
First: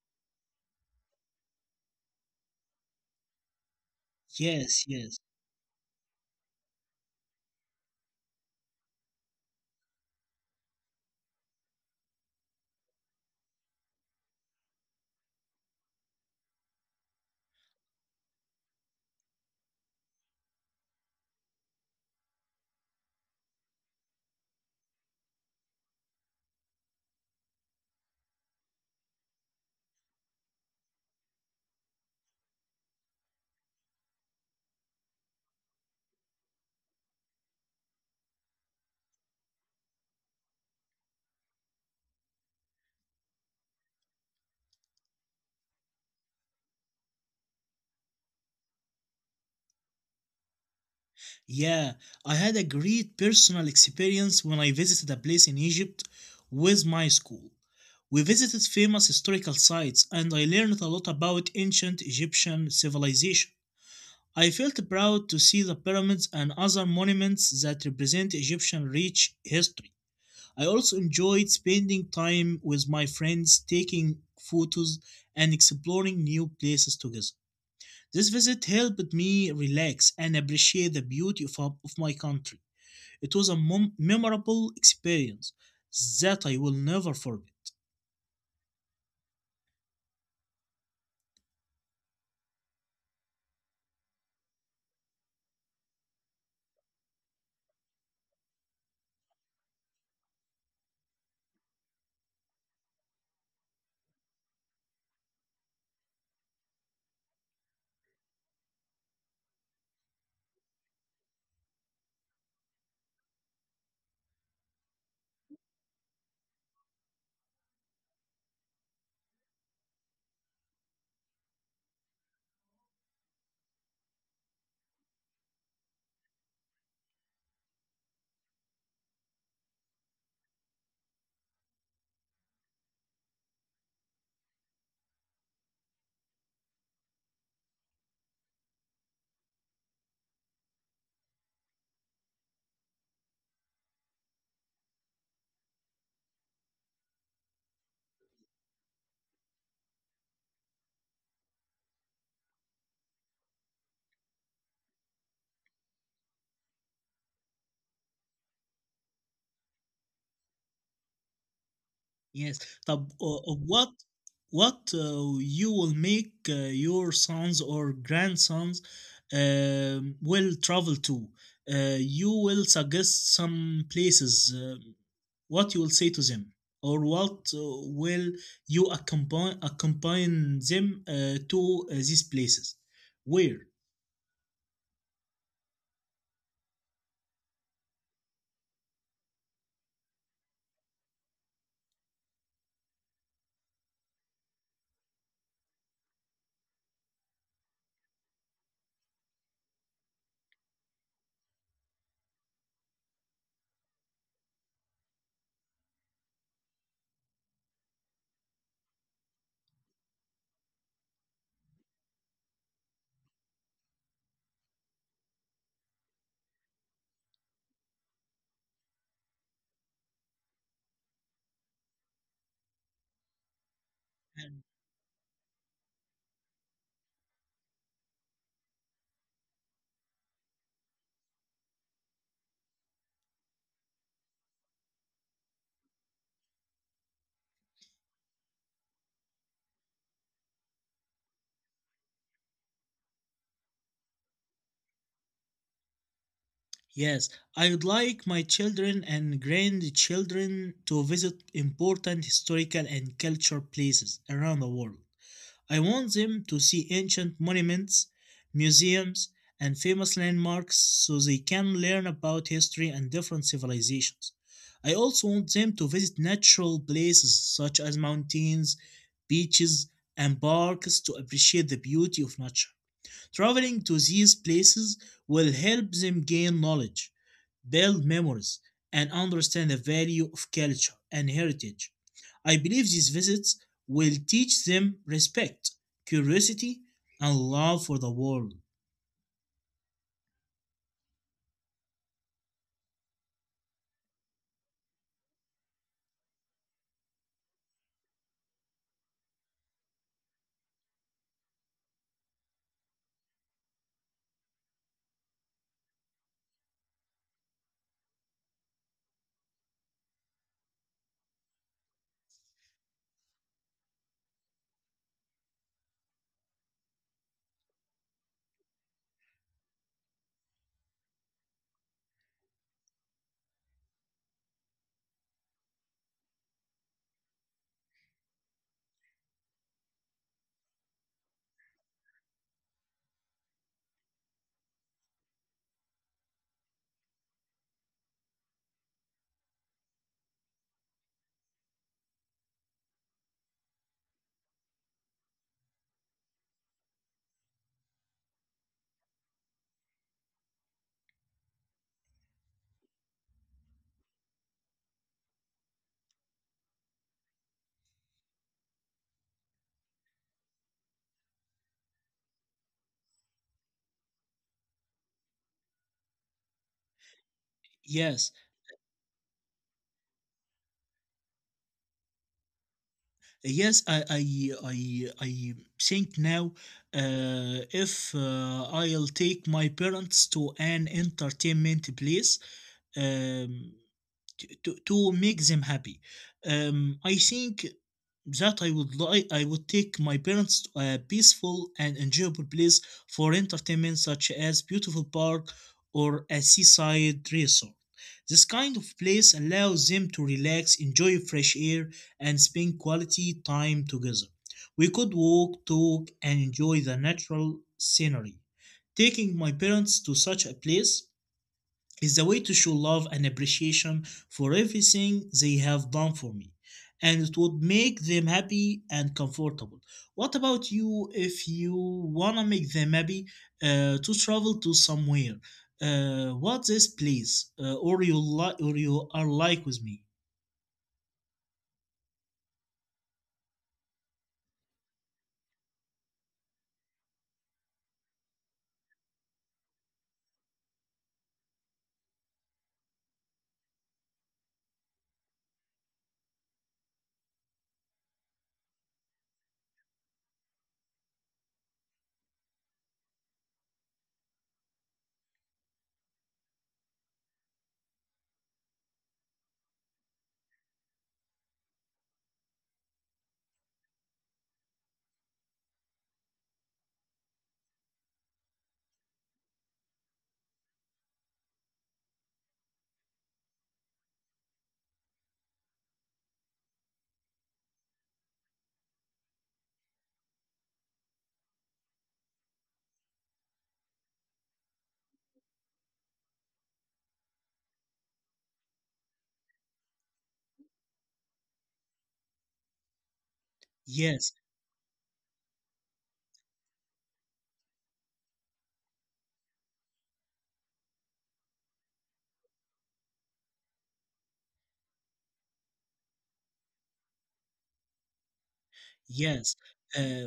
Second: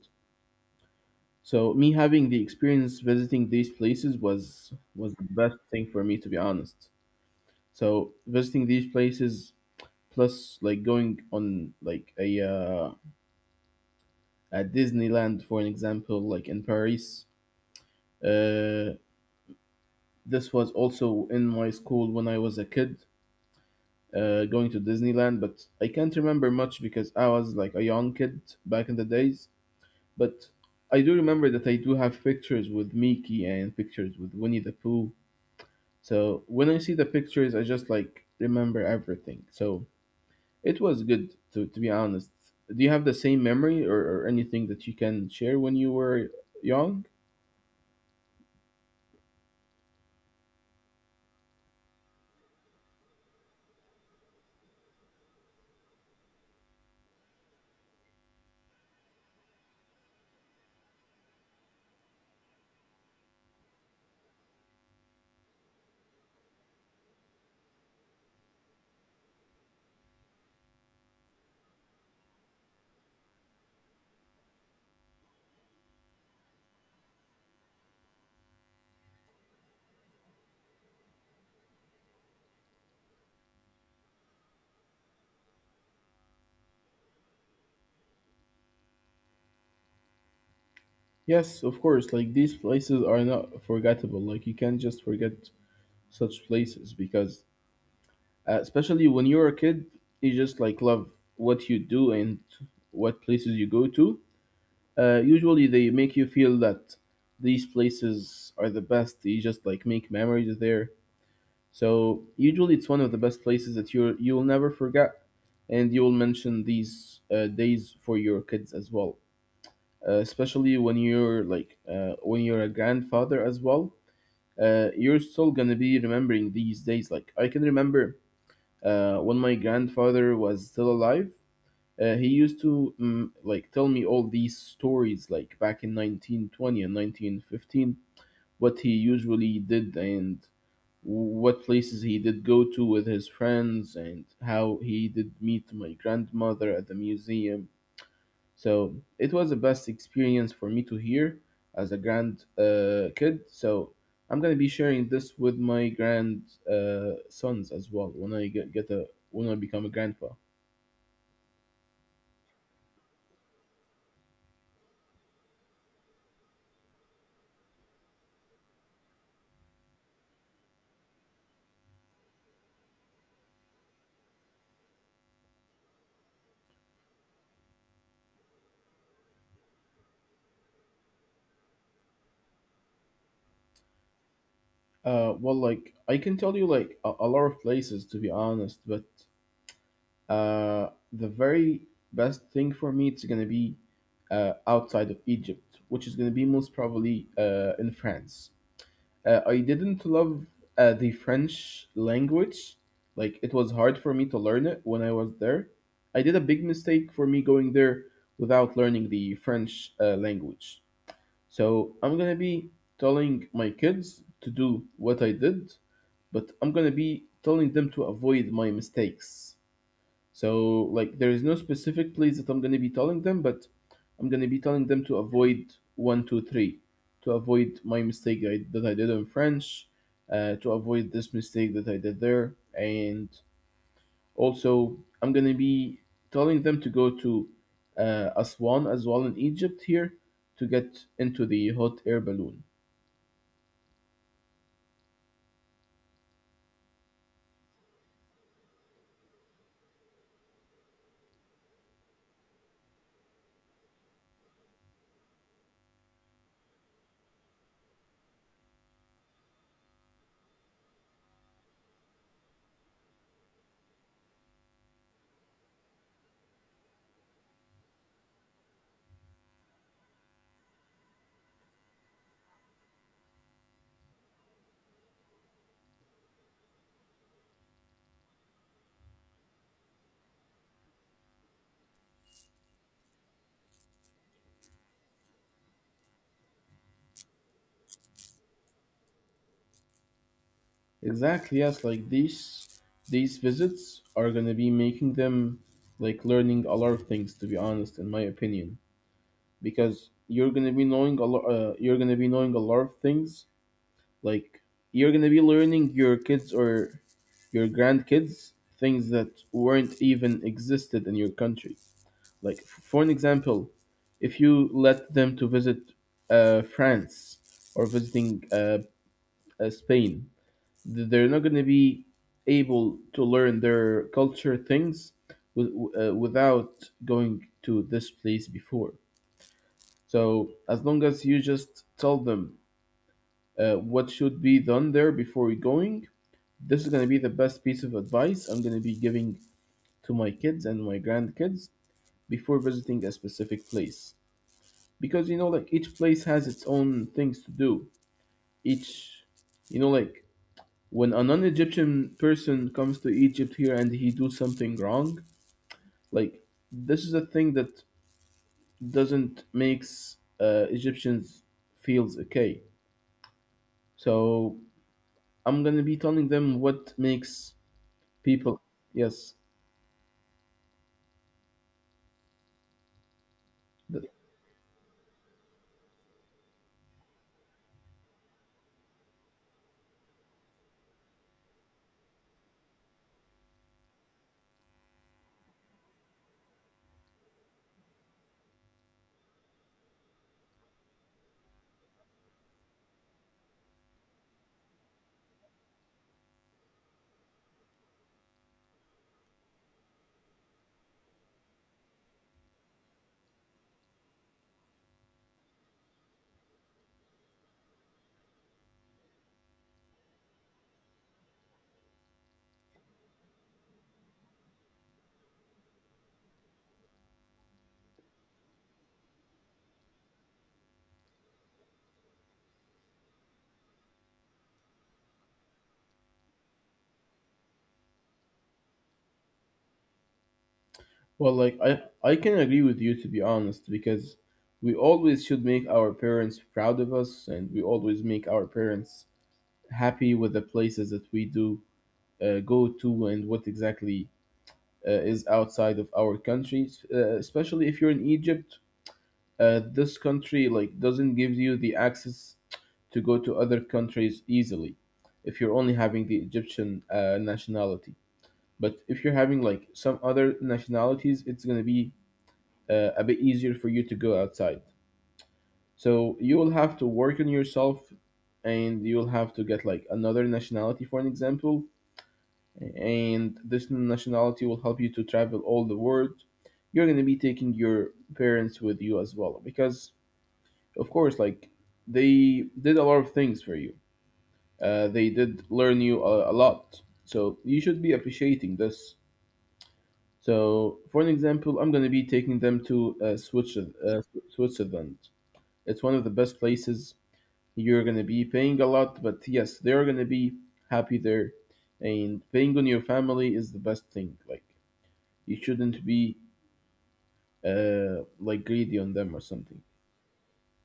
Speaker 1: So me having the experience visiting these places was
Speaker 2: Yes,
Speaker 1: was
Speaker 2: yes.
Speaker 1: the best thing for me to be honest. So visiting these places plus like going on like a, uh, at Disneyland, for an example, like in Paris. Uh, this was also in my school when I was a kid, uh, going to Disneyland, but I can't remember much because I was like a young kid back in the days. But I do remember that I do have pictures with Mickey and pictures with Winnie the Pooh. So when I see the pictures, I just like remember everything. So it was good to, to be honest. Do you have the same memory, or, or anything that you can share when you were young?
Speaker 2: Yeah, I had a great personal experience when I visited a place in Egypt with my school. We visited famous historical sites and I learned a lot about ancient Egyptian civilization. I felt proud to see the pyramids and other monuments that represent Egyptian rich history. I also enjoyed spending time with my friends, taking photos, and exploring new places together. This visit helped me relax and appreciate the beauty of, of my country. It was a mem- memorable experience that I will never forget.
Speaker 1: Yes, of course. Like these places are not forgettable. Like you can't just forget such places because, uh, especially when you're a kid, you just like love what you do and what places you go to. Uh, usually they make you feel that these places are the best. You just like make memories there. So usually it's one of the best places that you you will never forget, and you will mention these uh, days for your kids as well, uh, especially when you're like, uh, when you're a grandfather as well. Uh, you're still gonna be remembering these days. Like I can remember uh, when my grandfather was still alive, uh, he used to mm, like tell me all these stories like back in nineteen twenty and nineteen fifteen, what he usually did and what places he did go to with his friends, and how he did meet my grandmother at the museum. So it was the best experience for me to hear as a grand uh, kid. So I'm gonna be sharing this with my grand, uh, sons as well when I get, get a when I become a grandpa.
Speaker 2: Yes. طب uh, uh, what what uh, you will make uh, your sons or grandsons um, will travel to? Uh, you will suggest some places. Uh, what you will say to them, or what uh, will you accompany accompany them uh, to uh, these places? Where?
Speaker 1: Uh, well, like I can tell you like a, a lot of places to be honest, but uh, the very best thing for me it's gonna be uh, outside of Egypt, which is gonna be most probably uh, in France. Uh, I didn't love uh, the French language. Like, it was hard for me to learn it when I was there. I did a big mistake for me going there without learning the French uh, language. So, I'm gonna be telling my kids to do what I did, but I'm gonna be telling them to avoid my mistakes. So like there is no specific place that I'm gonna be telling them, but I'm gonna be telling them to avoid one, two, three, to avoid my mistake I, that I did in French, uh, to avoid this mistake that I did there, and also I'm gonna be telling them to go to uh, Aswan as well in Egypt here, to get into the hot air balloon.
Speaker 2: Yes, I would like my children and grandchildren to visit important historical and cultural places around the world. I want them to see ancient monuments, museums, and famous landmarks so they can learn about history and different civilizations. I also want them to visit natural places such as mountains, beaches, and parks to appreciate the beauty of nature. Traveling to these places will help them gain knowledge build memories, and understand the value of culture and heritage. I believe these visits will teach them respect, curiosity, and love for the world.
Speaker 1: Exactly, yes, like these these visits are gonna be making them like learning a lot of things to be honest in my opinion, because you're gonna be knowing a lot. Uh, you're gonna be knowing a lot of things. Like you're gonna be learning your kids or your grandkids things that weren't even existed in your country. Like f- for an example, if you let them to visit uh, France, or visiting uh, uh, Spain, th- they're not gonna be able to learn their culture things with, uh, without going to this place before. So as long as you just tell them uh, what should be done there before we going, this is gonna be the best piece of advice I'm gonna be giving to my kids and my grandkids before visiting a specific place. Because you know, like each place has its own things to do. Each, you know, like When a non-Egyptian person comes to Egypt here and he do something wrong, like this is a thing that doesn't makes uh, Egyptians feels okay. So I'm gonna be telling them what makes people.
Speaker 2: Yes,
Speaker 1: Yes. The-
Speaker 2: yes, I, I, I, I think now uh, if uh, I'll take my parents to an entertainment place, um, to, to, to make them happy. Um, I think that I would like I would take my parents to a peaceful and enjoyable place for entertainment, such as beautiful park or a seaside resort. This kind of place allows them to relax, enjoy fresh air, and spend quality time together. We could walk, talk, and enjoy the natural scenery. Taking my parents to such a place is a way to show love and appreciation for everything they have done for me, and it would make them happy and comfortable. What about you, if you wanna make them happy uh, to travel to somewhere? Uh, what this place uh, or you like, or you are like with me?
Speaker 1: Well, like I I can agree with you to be honest because we always should make our parents proud of us and we always make our parents happy with the places that we do uh, go to and what exactly uh, is outside of our country, s- uh, especially if you're in Egypt. Uh, this country like doesn't give you the access to go to other countries easily if you're only having the Egyptian uh, nationality. But if you're having like some other nationalities, it's going to be uh, a bit easier for you to go outside. So you will have to work on yourself, and you'll have to get like another nationality, for an example. And this nationality will help you to travel all the world. You're going to be taking your parents with you as well because, of course, like they did a lot of things for you. Uh, they did learn you a, a lot. So you should be appreciating this. So, for an example, I'm going to be taking them to uh, Switzerland. Uh, Swi-
Speaker 2: Yes,
Speaker 1: Switzerland. It's one of the best places. You're going to be paying a lot, but yes, they're going to be happy there. And paying on your family is the best thing. Like you shouldn't be uh, like greedy on them or something.
Speaker 2: yes. Uh,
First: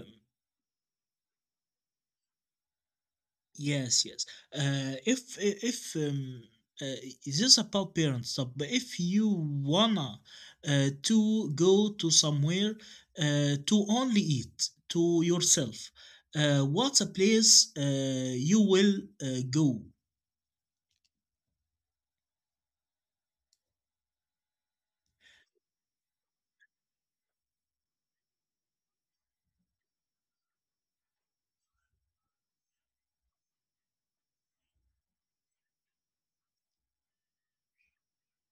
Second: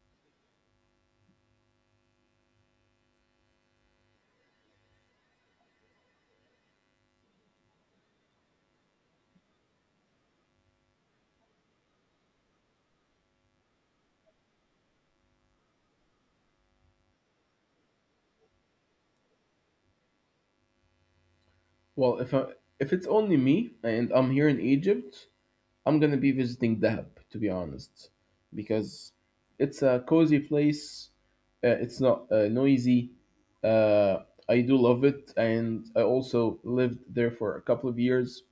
Speaker 2: Yes, yes. Uh, if if um, uh, this is about parents, so, but if you wanna uh, to go to somewhere uh, to only eat to yourself, uh, what's a place uh, you will uh, go?
Speaker 1: Well, if I, if it's only me and I'm here in Egypt, I'm gonna be visiting Dahab, to be honest, because it's a cozy place. Uh, it's not uh, noisy. Uh, I do love it, and I also lived there for a couple of years.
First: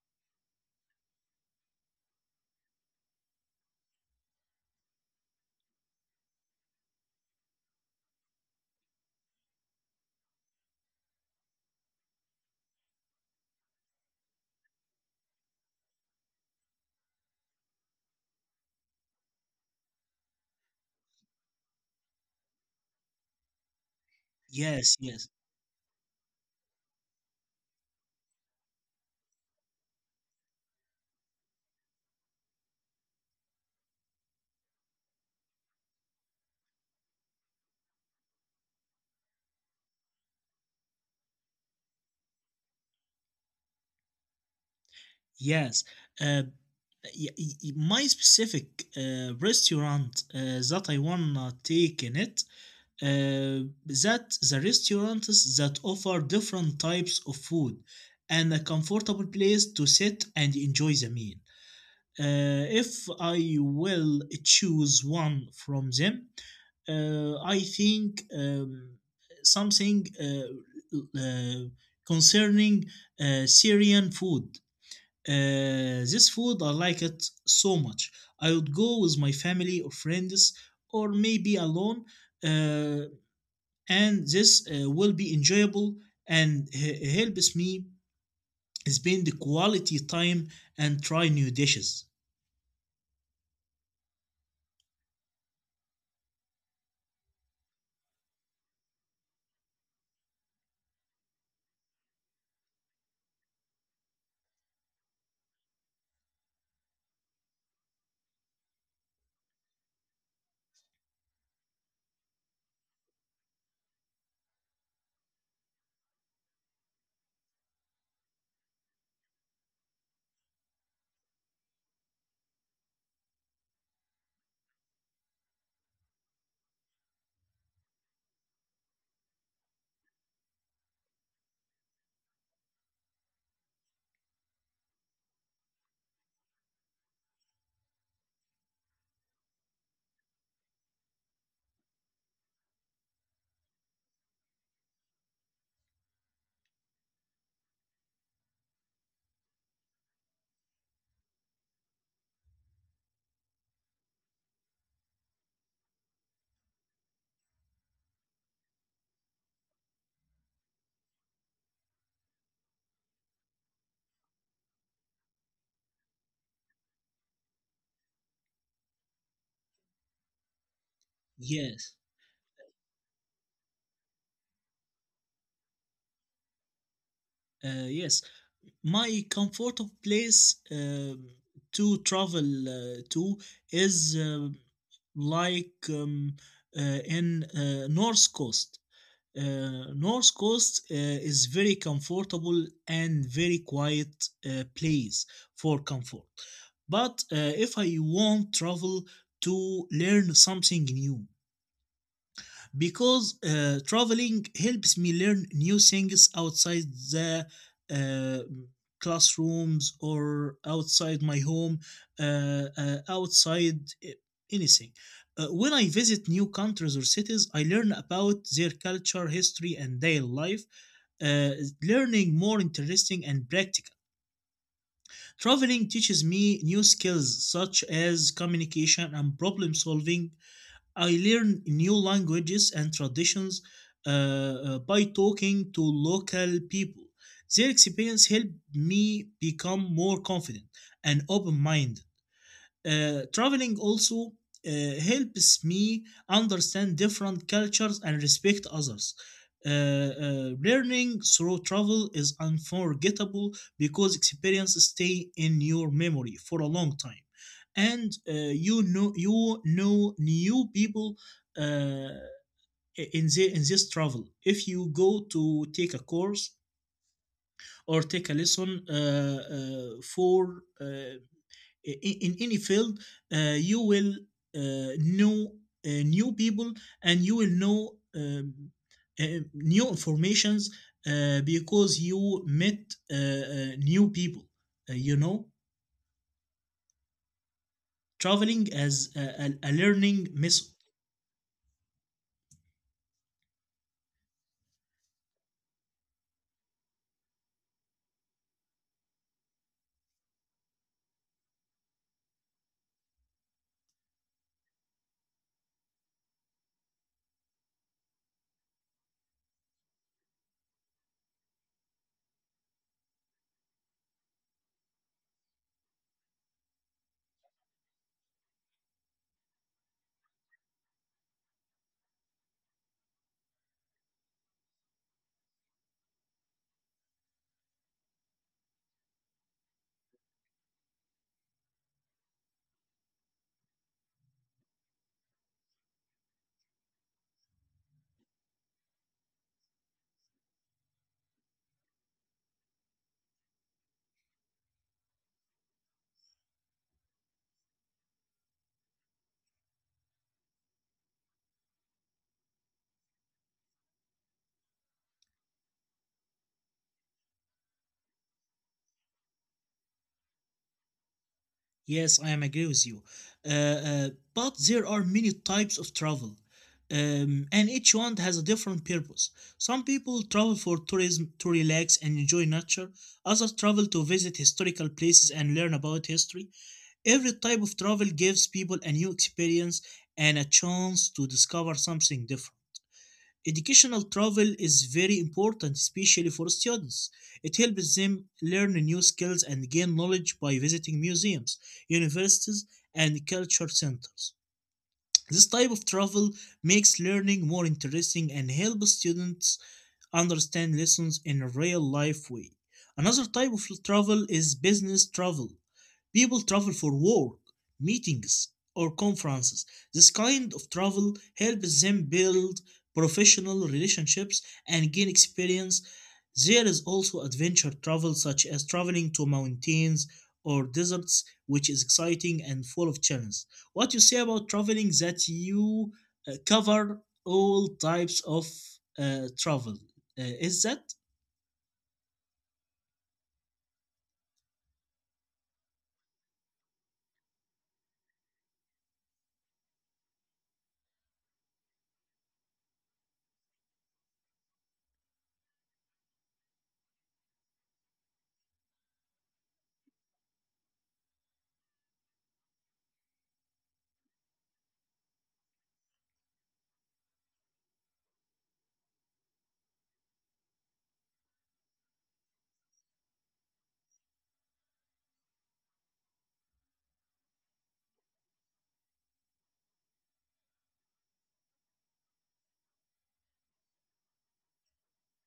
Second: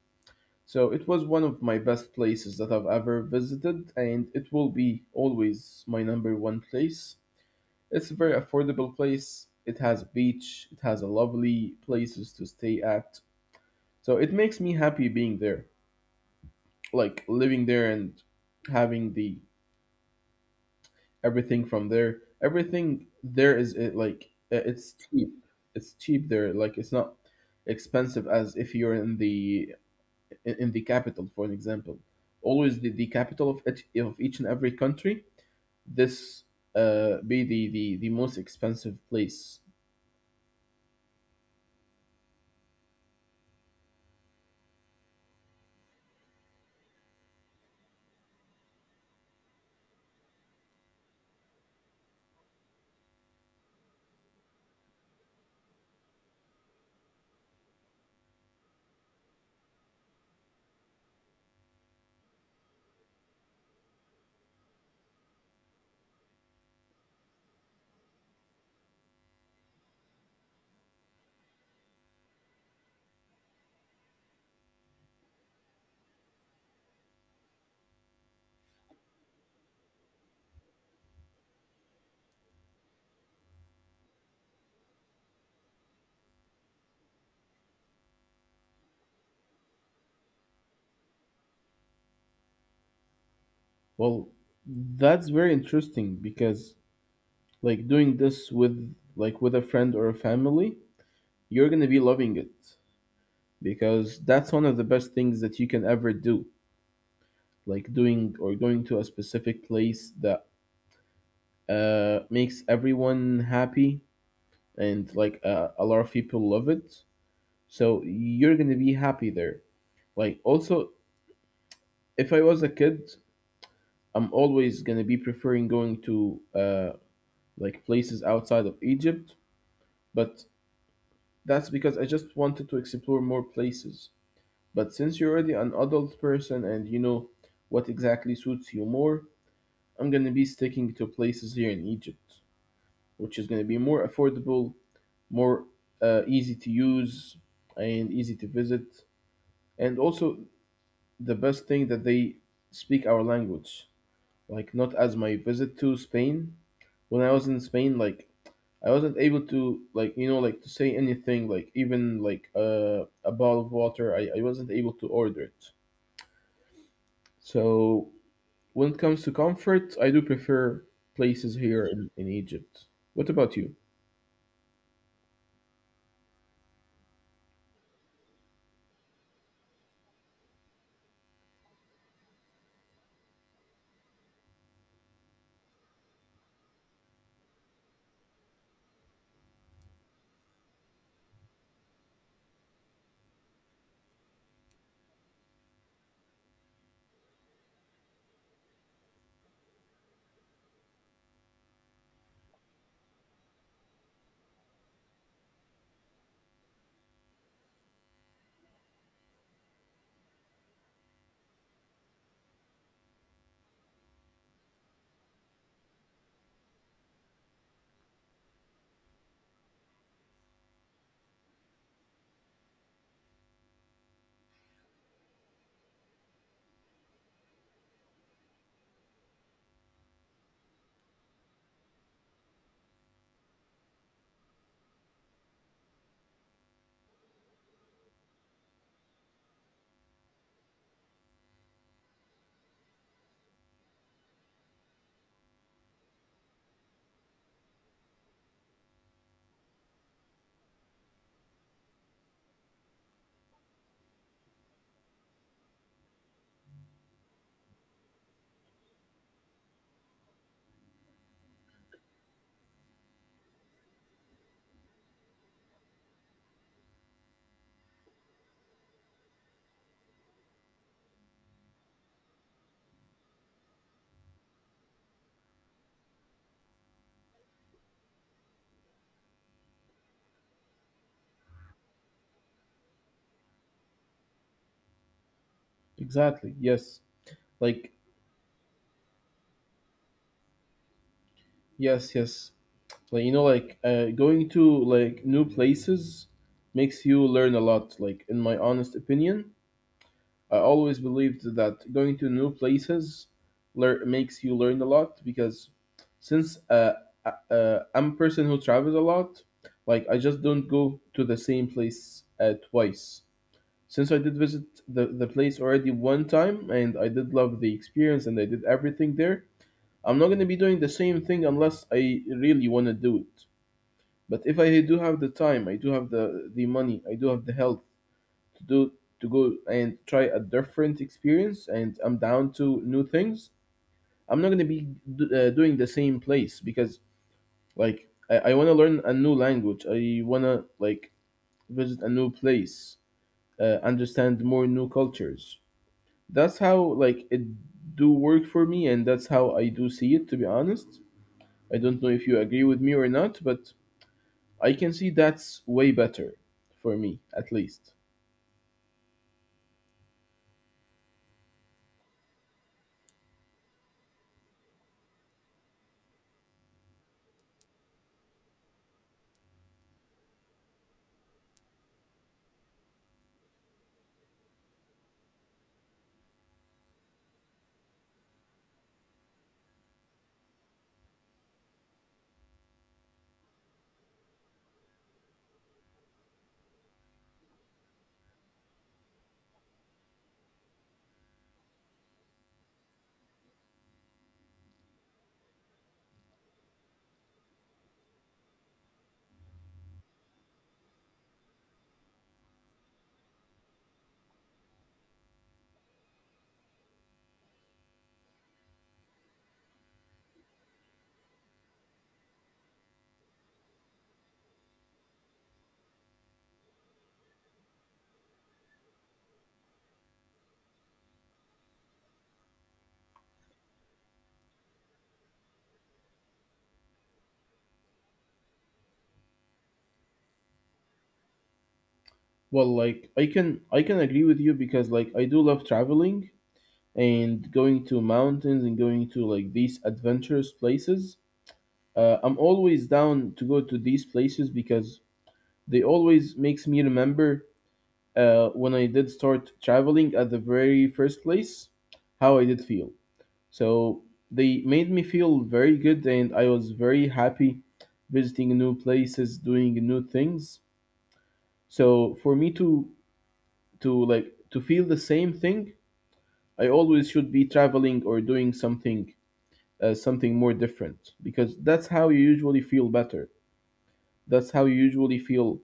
Speaker 1: So it was one of my best places that I've ever visited, and it will be always my number one place. It's a very affordable place. It has a beach. It has a lovely places to stay at. So it makes me happy being there, like living there and having the everything from there. Everything there is it like uh, it's
Speaker 2: Yes, yes,
Speaker 1: cheap. It's cheap there. Like it's not expensive as if you're in the in in the capital, for an example. Always the, the capital of each of each and every country. This uh be the the the most expensive place.
Speaker 2: yes. Uh, y- y- my specific uh, restaurant uh, that I wanna take in it, uh, that the restaurants that offer different types of food and a comfortable place to sit and enjoy the meal. Uh, if I will choose one from them, uh, I think, um, something uh, uh, concerning uh, Syrian food. Uh, this food I like it so much. I would go with my family or friends, or maybe alone. Uh, and this uh, will be enjoyable and h- helps me spend the quality time and try new dishes.
Speaker 1: Well, that's very interesting because like doing this with like with a friend or a family, you're gonna be loving it because that's one of the best things that you can ever do, like doing or going to a specific place that uh, makes everyone happy and like uh, a lot of people love it, so you're gonna be happy there. Like also, if I was a kid, I'm always gonna be preferring going to uh, like places outside of Egypt, but that's because I just wanted to explore more places. But since you're already an adult person and you know what exactly suits you more, I'm gonna be sticking to places here in Egypt, which is going to be more affordable, more uh, easy to use, and easy to visit. And also, the best thing that they speak our language. Like, not as my visit to Spain. When I was in Spain, like, I wasn't able to, like, you know, like to say anything, like, even like uh, a bottle of water, I, I wasn't able to order it. So, when it comes to comfort, I do prefer
Speaker 2: Yes.
Speaker 1: places here in, in Egypt. What about you?
Speaker 2: Uh, yes, my comfort of place um, to travel uh, to is um like um, uh, in uh, North Coast. Uh, North Coast uh, is very comfortable and very quiet uh, place for comfort. But uh, if I want travel to learn something new, because uh, traveling helps me learn new things outside the uh, classrooms, or outside my home, uh, uh, outside uh, anything. Uh, when I visit new countries or cities, I learn about their culture, history, and daily life, uh, learning more interesting and practical. Traveling teaches me new skills such as communication and problem solving. I learn new languages and traditions uh, uh, by talking to local people. Their experience helped me become more confident and open minded. Uh, traveling also uh, helps me understand different cultures and respect others. Uh, uh, learning through travel is unforgettable because experiences stay in your memory for a long time, and uh, you know you know new people uh, in the, in this travel. If you go to take a course or take a lesson uh, uh, for uh, in in any field, uh, you will uh, know uh, new people, and you will know um, uh, new informations uh, because you met uh, uh, new people. Uh, you know,
Speaker 1: Exactly, yes. Like,
Speaker 2: traveling as a, a, a, learning method.
Speaker 1: yes, yes. Like you know, like uh, going to like new places makes you learn a lot. Like in my honest opinion, I always believed that going to new places lear- makes you learn a lot because since uh, uh, uh, I'm a person who travels a lot, like I just don't go to the same place uh, twice. Since I did visit the, the place already one time and I did love the experience and I did everything there, I'm not going to be doing the same thing unless I really want to do it. But if I do have the time, I do have the the money, I do have the health to do to go and try a different experience, and I'm down to new things. I'm not going to be do, uh, doing the same place because like I, I want to learn a new language. I want to like visit a new place, uh, understand more new cultures. That's how like it do work for me, and that's how I do see it. To be honest, I don't know if you agree with me or not, but I can see that's way better for me at least.
Speaker 2: Yes, I am agree with you. Uh, uh, but there are many types of travel, um, and each one has a different purpose. Some people travel for tourism to relax and enjoy nature. Others travel to visit historical places and learn about history. Every type of travel gives people a new experience and a chance to discover something different. Educational travel is very important, especially for students. It helps them learn new skills and gain knowledge by visiting museums, universities, and culture centers. This type of travel makes learning more interesting and helps students understand lessons in a real life way. Another type of travel is business travel. People travel for work, meetings, or conferences. This kind of travel helps them build professional relationships and gain experience. There is also adventure travel, such as traveling to mountains or deserts, which is exciting and full of challenge. What you say about traveling, that you uh, cover all types of uh, travel? Uh, is that
Speaker 1: Well, like I can I can agree with you because like I do love traveling and going to mountains and going to like these adventurous places. Uh, I'm always down to go to these places because they always makes me remember uh, when I did start traveling at the very first place how I did feel. So they made me feel very good and I was very happy visiting new places, doing new things. So for me to to like to feel the same thing, I always should be traveling or doing something uh, something more different because that's how you usually feel better. That's how you usually feel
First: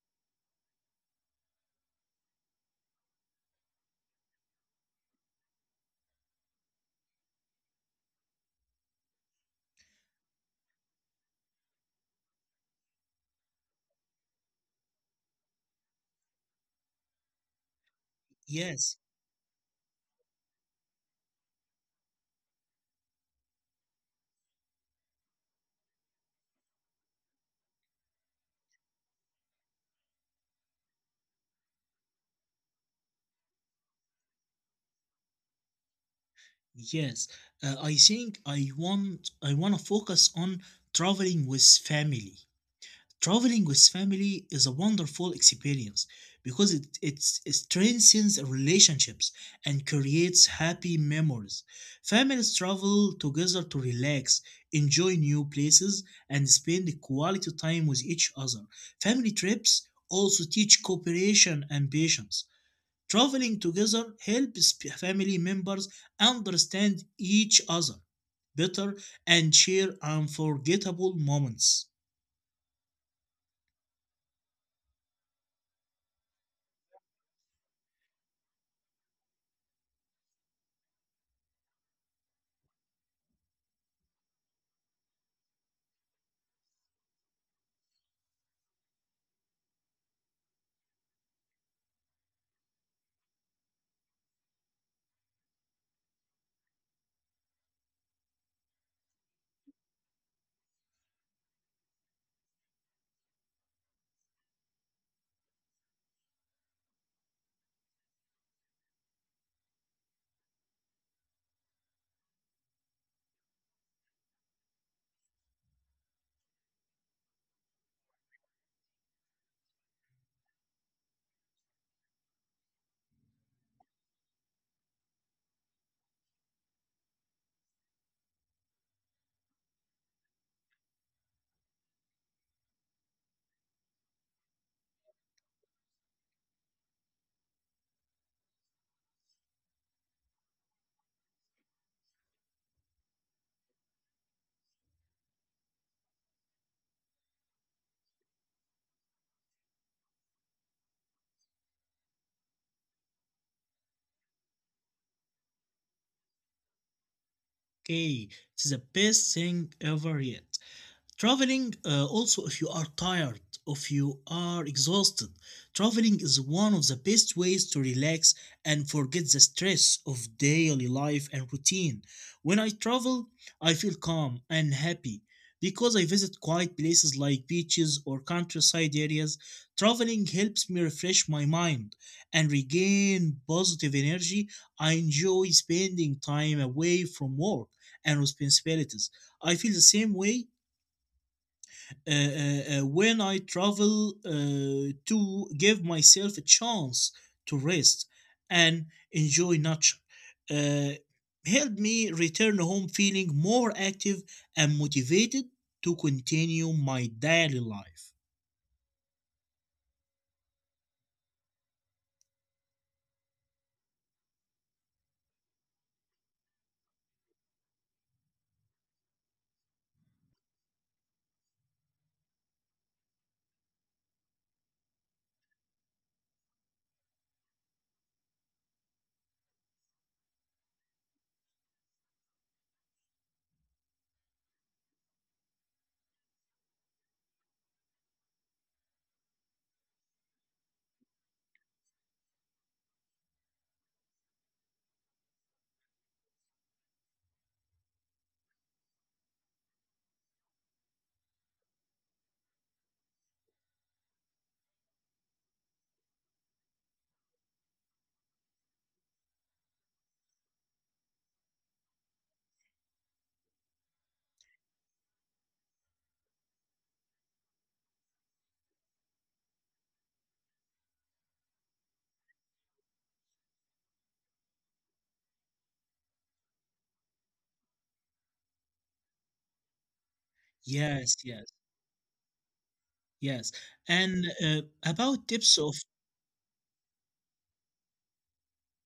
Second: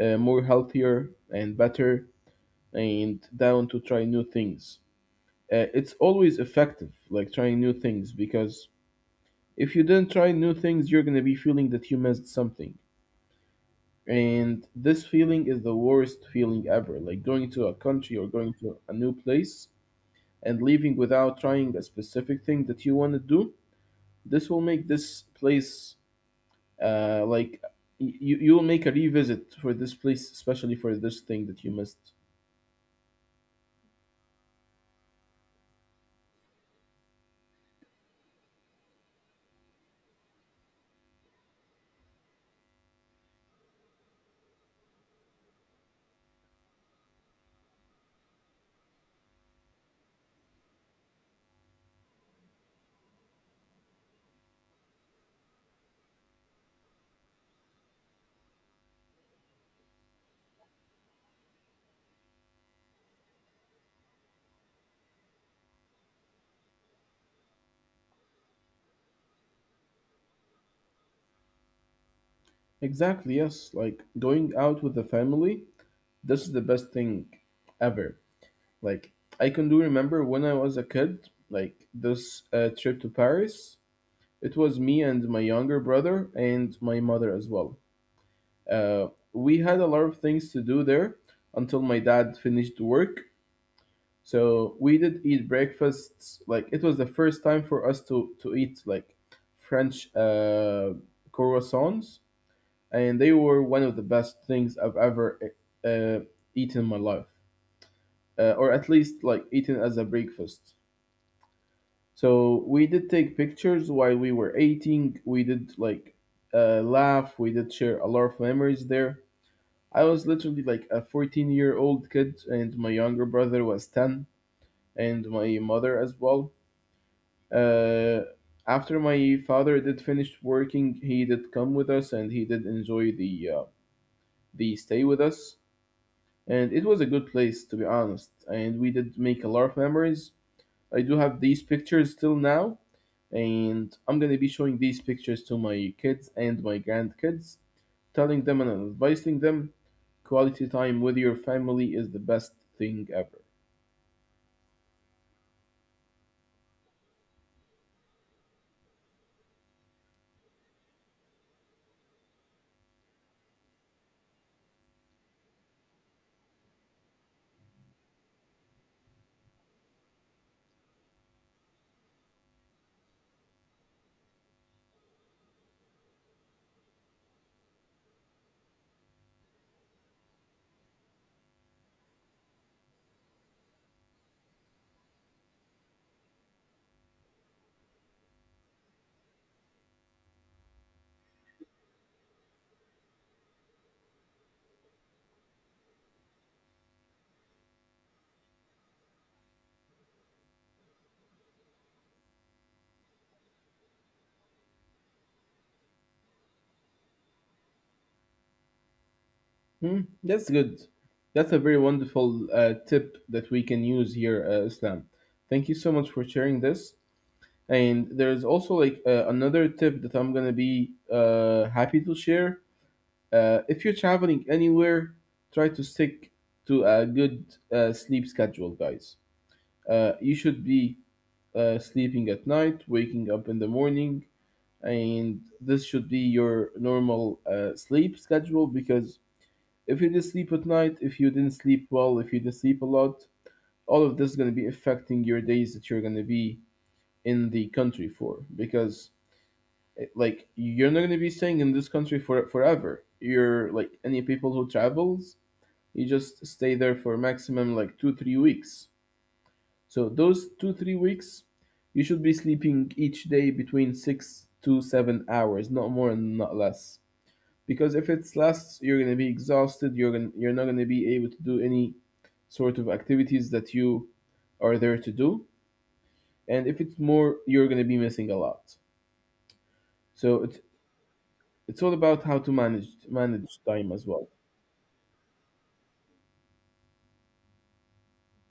Speaker 1: uh, more healthier and better and down to try new things. Uh, it's always effective, like trying new things because if you didn't try new things, you're gonna be feeling that you missed something. And this feeling is the worst feeling ever. Like going to a country or going to a
Speaker 2: Yes,
Speaker 1: new place and leaving without trying a specific thing that you want to do. This will make this place uh, like y- you you will make a revisit for this place, especially for this thing that you missed.
Speaker 2: yes. Uh, I think I want I want to focus on traveling with family. Traveling with family is a wonderful experience because it, it's- it strengthens relationships and creates happy memories. Families travel together to relax, enjoy new places, and spend quality time with each other. Family trips also teach cooperation and patience. Traveling together helps p- family members understand each other better and share unforgettable moments.
Speaker 1: Exactly, yes. Like going out with the family, this is the best thing ever. Like I can do remember when I was a kid, like this uh, trip to Paris. It was me and my younger brother and my mother as well. Uh, we had a lot of things to do there until my dad finished work. So we did eat breakfasts. Like it was the first time for us to to eat like French uh, croissants, and they were one of the best things I've ever uh, eaten in my life, uh, or at least like eaten as a breakfast. So we did take pictures while we were eating. We did like uh, laugh. We did share a lot of memories there. I was literally like a fourteen year old kid, and my younger brother was ten, and my mother as well. Uh, After my father did finish working, he did come with us, and he did enjoy the uh, the stay with us. And it was a good place, to be honest. And we did make a lot of memories. I do have these pictures till now, and I'm gonna be showing these pictures to my kids and my grandkids, telling them and advising them quality time with your family is the best thing ever.
Speaker 2: Okay, it's the best thing ever yet. Traveling, uh, also, if you are tired, if you are exhausted, traveling is one of the best ways to relax and forget the stress of daily life and routine. When I travel, I feel calm and happy because I visit quiet places like beaches or countryside areas. Traveling helps me refresh my mind and regain positive energy. I enjoy spending time away from work and responsibilities. I feel the same way uh, uh, uh, when I travel uh, to give myself a chance to rest and enjoy nature. Uh, Helped me return home feeling more active and motivated to continue my daily life.
Speaker 1: Hmm, that's good. That's a very wonderful uh, tip that we can use here, uh, Islam. Thank you so much for sharing this. And there's also like uh, another tip that I'm gonna be uh, happy to share. Uh, if you're traveling anywhere, try to stick to a good uh, sleep schedule, guys. Uh, you should be uh, sleeping at night, waking up in the morning, and this should be your normal uh, sleep schedule because if you didn't sleep at night, if you didn't sleep well, if you didn't sleep a lot, all of this is going to be affecting your days that you're going to be in the country for because it- like you're not going to be staying in this country for forever. You're like any people who travels, you just stay there for maximum like two three weeks. So those two three weeks you should be sleeping each day between six to seven hours, not more and not less, because if it's less, you're going to be exhausted. You're gonna, you're not going to be able to do any sort of activities that you are there to do. And if it's more, you're going to be missing a lot. So it's
Speaker 2: Yes, yes,
Speaker 1: it's all about how to manage
Speaker 2: yes.
Speaker 1: manage time
Speaker 2: And
Speaker 1: as well.
Speaker 2: uh, about tips of.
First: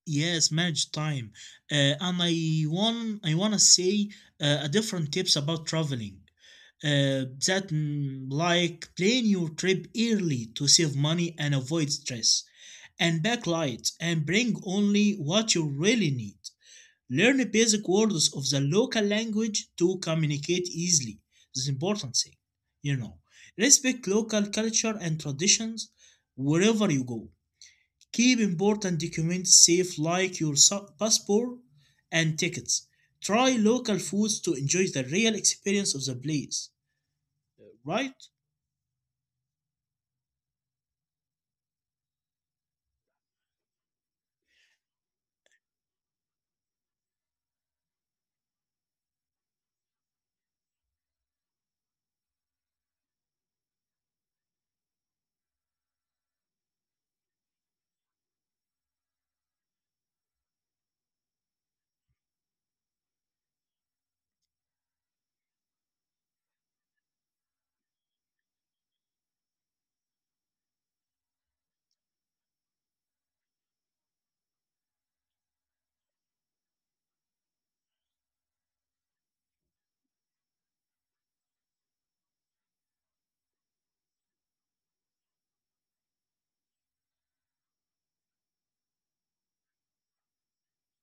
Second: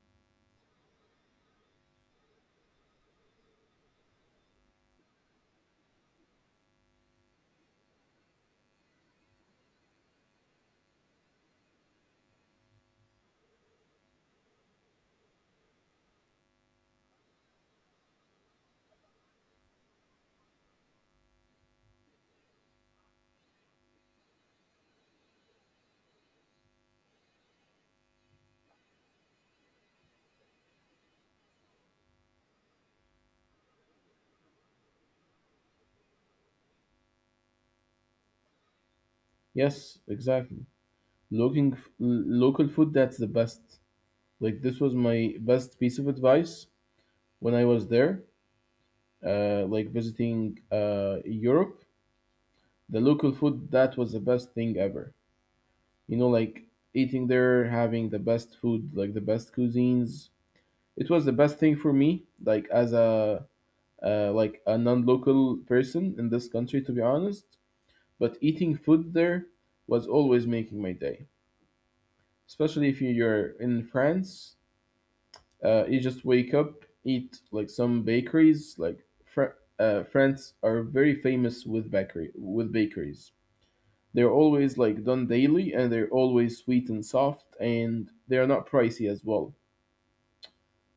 Speaker 2: Yes, manage time. Uh, and I want I wanna say uh, a different tips about traveling. Uh, that, mm, like, plan your trip early to save money and avoid stress. And backlight and bring only what you really need. Learn basic words of the local language to communicate easily. This is important thing, you know. Respect local culture and traditions wherever you go. Keep important documents safe, like your sa- passport and tickets. Try local foods to enjoy the real experience of the place, right?
Speaker 1: Yes, exactly. Looking f- local food, that's the best. Like this was my best piece of advice when I was there, uh, like visiting uh, Europe. The local food, that was the best thing ever. You know, like eating there, having the best food, like the best cuisines. It was the best thing for me, like, as a uh, like a non-local person in this country, to be honest. But eating food there was always making my day, especially if you're in France. Uh, you just wake up, eat like some bakeries. Like Fr- uh, France are very famous with bakery with bakeries. They're always like done daily, and they're always sweet and soft, and they are not pricey as well.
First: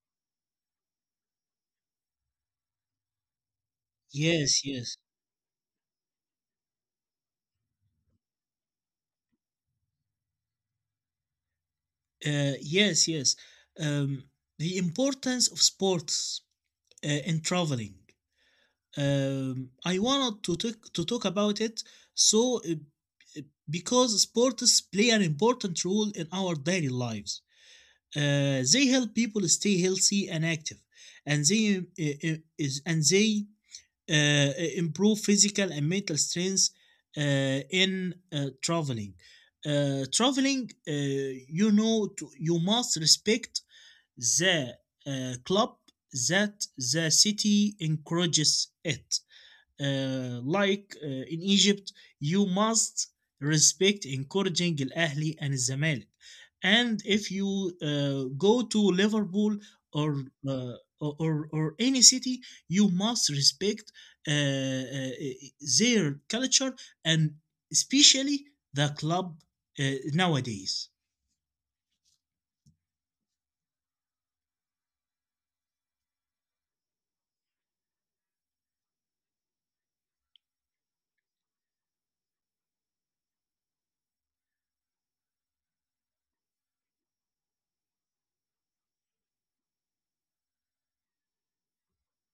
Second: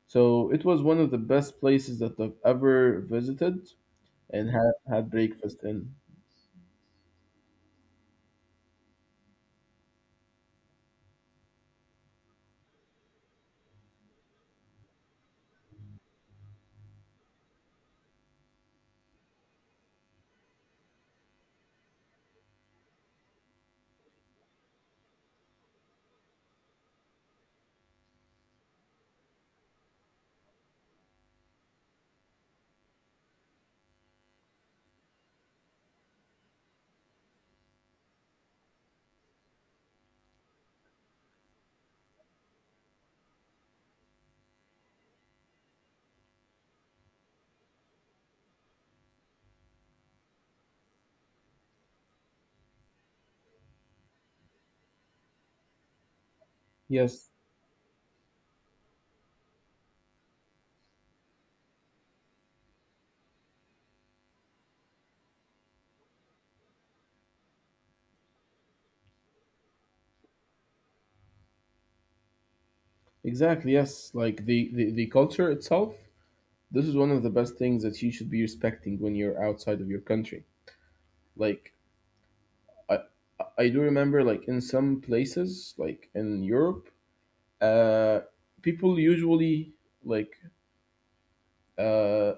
Speaker 1: So it was one of the best places that I've ever visited and
Speaker 2: Yes,
Speaker 1: had
Speaker 2: yes.
Speaker 1: had breakfast in.
Speaker 2: Uh, yes, yes. Um, the importance of sports uh, in traveling. Um, I wanted to talk, to talk about it, so uh, uh, because sports play an important role in our daily lives. Uh, they help people stay healthy and active, and they uh, uh, is and they uh, improve physical and mental strength uh, in uh, traveling. Uh, traveling, uh, you know, to, you must respect the uh, club that the city encourages it, uh, like uh, in Egypt. You must respect encouraging Al Ahli and Zamalek. And
Speaker 1: Yes,
Speaker 2: if you uh, go to Liverpool, or, uh, or or or any city, you must respect uh, uh, their culture, and especially the club, uh, nowadays.
Speaker 1: exactly. Yes, like the the, the culture itself. This is one of the best things that you should be respecting when you're outside of your country. Like I I do remember like in some places like in Europe, uh, people usually, like, uh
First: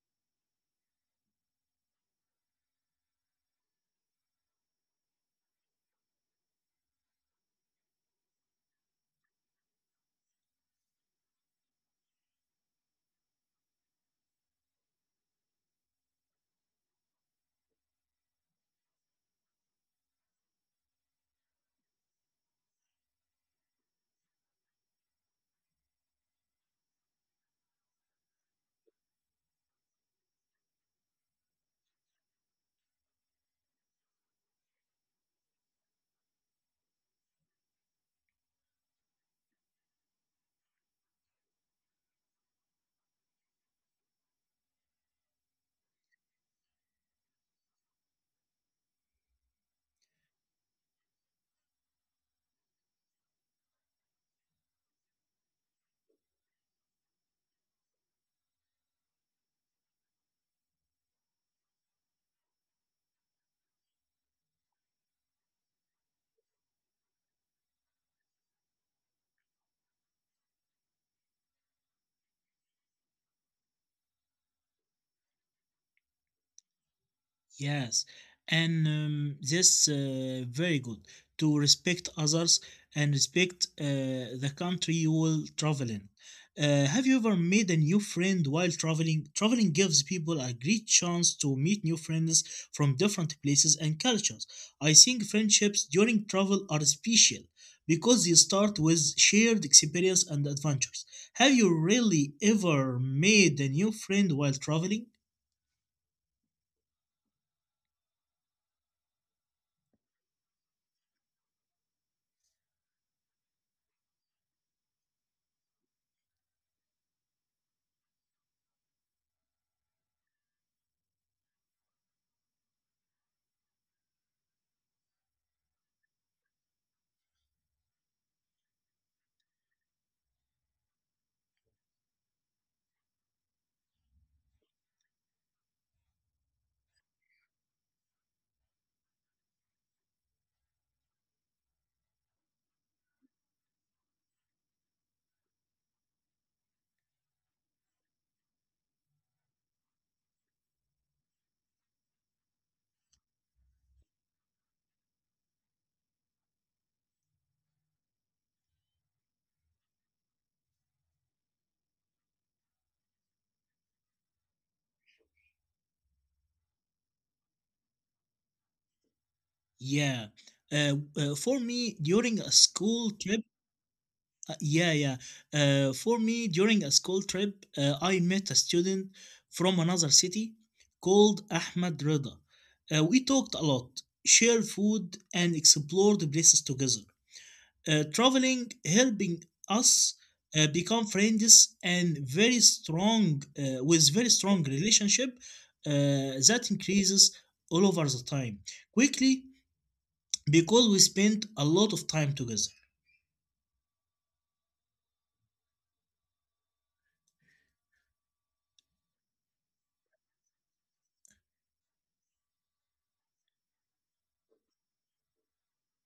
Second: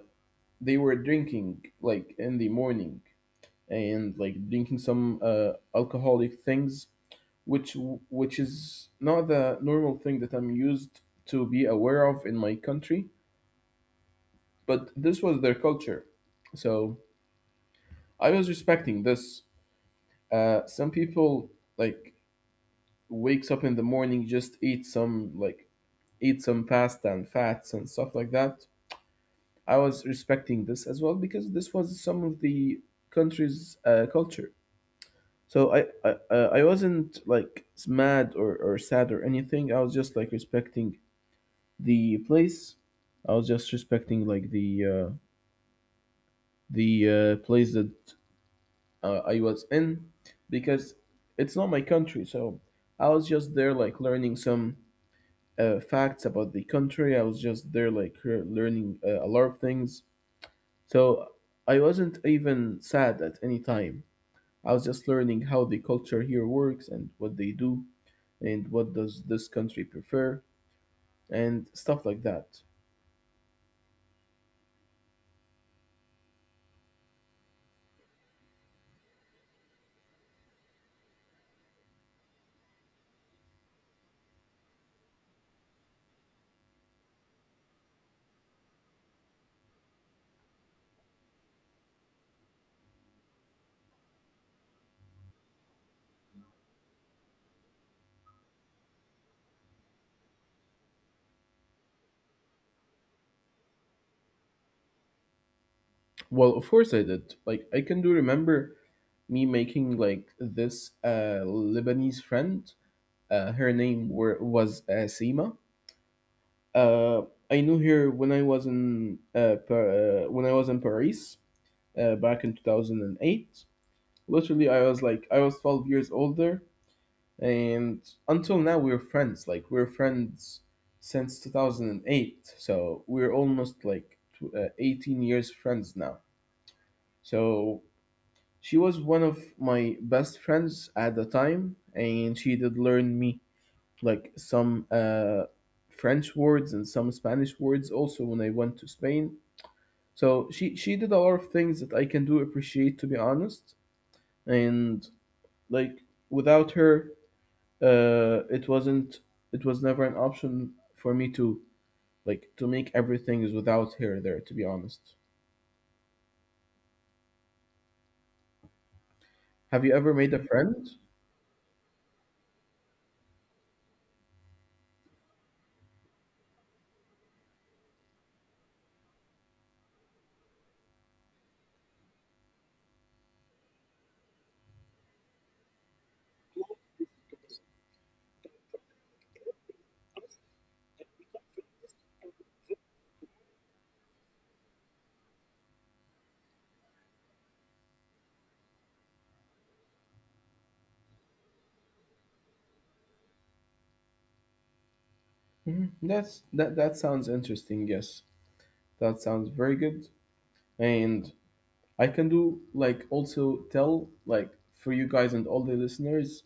Speaker 1: they were drinking like in the morning and like drinking some uh alcoholic things, which which is not the normal thing that I'm used to be aware of in my country, but this was their culture. So I was respecting this. Uh, some people like wakes up in the morning, just eat some like eat some pasta and fats and stuff like that. I was respecting this as well because this was some of the country's uh, culture. So I, I uh, I wasn't like mad or, or sad or anything. I was just like respecting the place. I was just respecting like the uh, the uh, place that uh, I was in because it's not my country. So I was just there like learning some uh, facts about the country. I was just there like learning uh, a lot of things. So I wasn't even sad at any time. I was just learning how the culture here works and what they do and what does this country prefer and stuff like that.
Speaker 2: Yes, and um, this uh, very good to respect others and respect uh, the country you will travel in. Uh, have you ever made a new friend while traveling? Traveling gives people a great chance to meet new friends from different places and cultures. I think friendships during travel are special because they start with shared experience and adventures. Have you really ever made a new friend while traveling?
Speaker 1: Well, of course I did. Like, I can do remember me making like this uh, Lebanese friend. Uh, her name were, was uh, Seema. Uh, I knew her when I was in uh, Par- uh, when I was in Paris uh, back in two thousand and eight. Literally, I was like I was twelve years older, and until now we're friends like we're friends since two thousand eight, so we're almost like tw- uh, eighteen years friends now. So she was one of my best friends at the time, and she did learn me like some uh, French words and some Spanish words also when I went to Spain. So she she did a lot of things that I can do appreciate, to be honest. And, like, without her, uh, it wasn't, it was never an option for me to, like, to make everything is without here or there, to be honest. Have you
Speaker 2: Yeah.
Speaker 1: ever made a
Speaker 2: Uh,
Speaker 1: friend?
Speaker 2: uh, for me, during a school trip, uh, yeah, yeah. Uh, for me, during a school trip, uh, I met a student from another city called Ahmed Rida. Uh, we talked a lot, shared food, and explored places together. Uh, traveling, helping us uh, become friends and very strong, uh, with very strong relationship uh, that increases all over the time. Quickly, because we spent a lot of time together.
Speaker 1: Mhm. That's that that sounds interesting. Yes, that sounds very good. And I can do like also tell like for you guys and all the listeners,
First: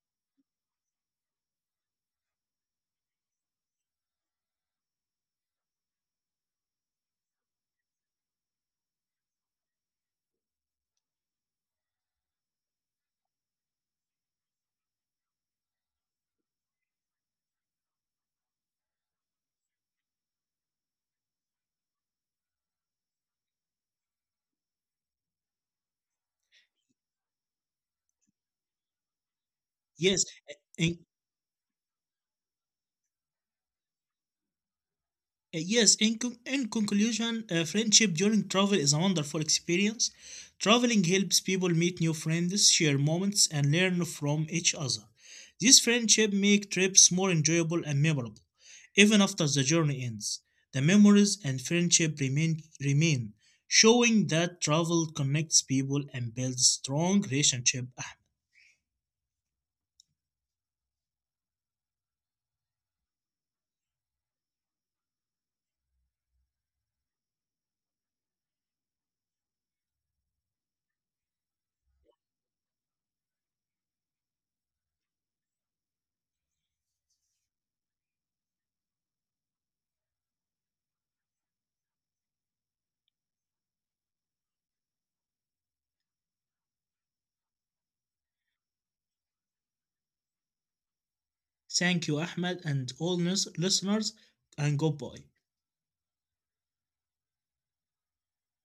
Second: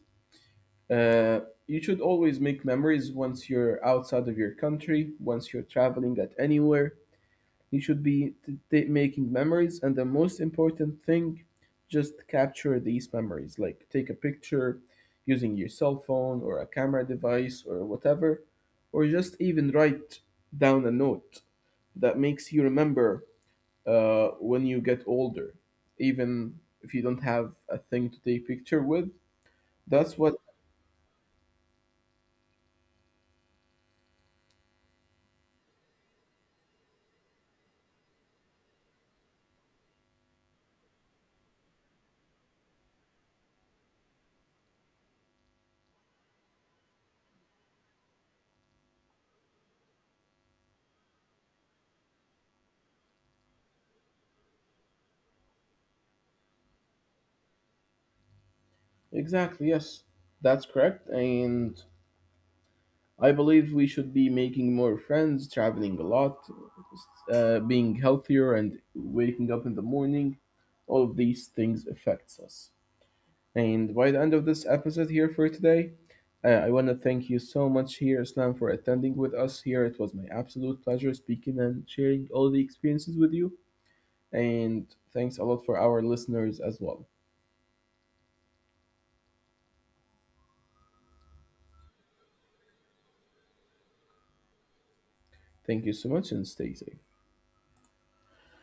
Speaker 1: uh, you should always make memories once you're outside of your country, once you're traveling at anywhere. You should be t- t- making memories, and the most important thing, just capture these memories. Like, take a picture using your cell phone or a camera device or whatever, or just even write down a note that makes you remember uh, when you get older, even if you don't have a thing to take picture with. That's
Speaker 2: Yes,
Speaker 1: what.
Speaker 2: in, uh, yes. In, con- in conclusion, uh, friendship during travel is a wonderful experience. Traveling helps people meet new friends, share moments, and learn from each other. This friendship make trips more enjoyable and memorable, even after the journey ends. The memories and friendship remain remain, showing that travel connects people and builds strong relationship.
Speaker 1: Exactly, yes, that's correct. And I believe we should be making more friends, traveling a lot, uh, being healthier, and waking up in the morning. All of these things affects us. And by the end of this episode here for today, uh, I want to thank you so much here, Islam, for attending with us here. It was my absolute pleasure speaking and sharing all the experiences with you. And thanks a lot for our listeners as well.
Speaker 2: Thank you, Ahmed, and all listeners, and goodbye.
Speaker 1: Thank you so much and stay safe.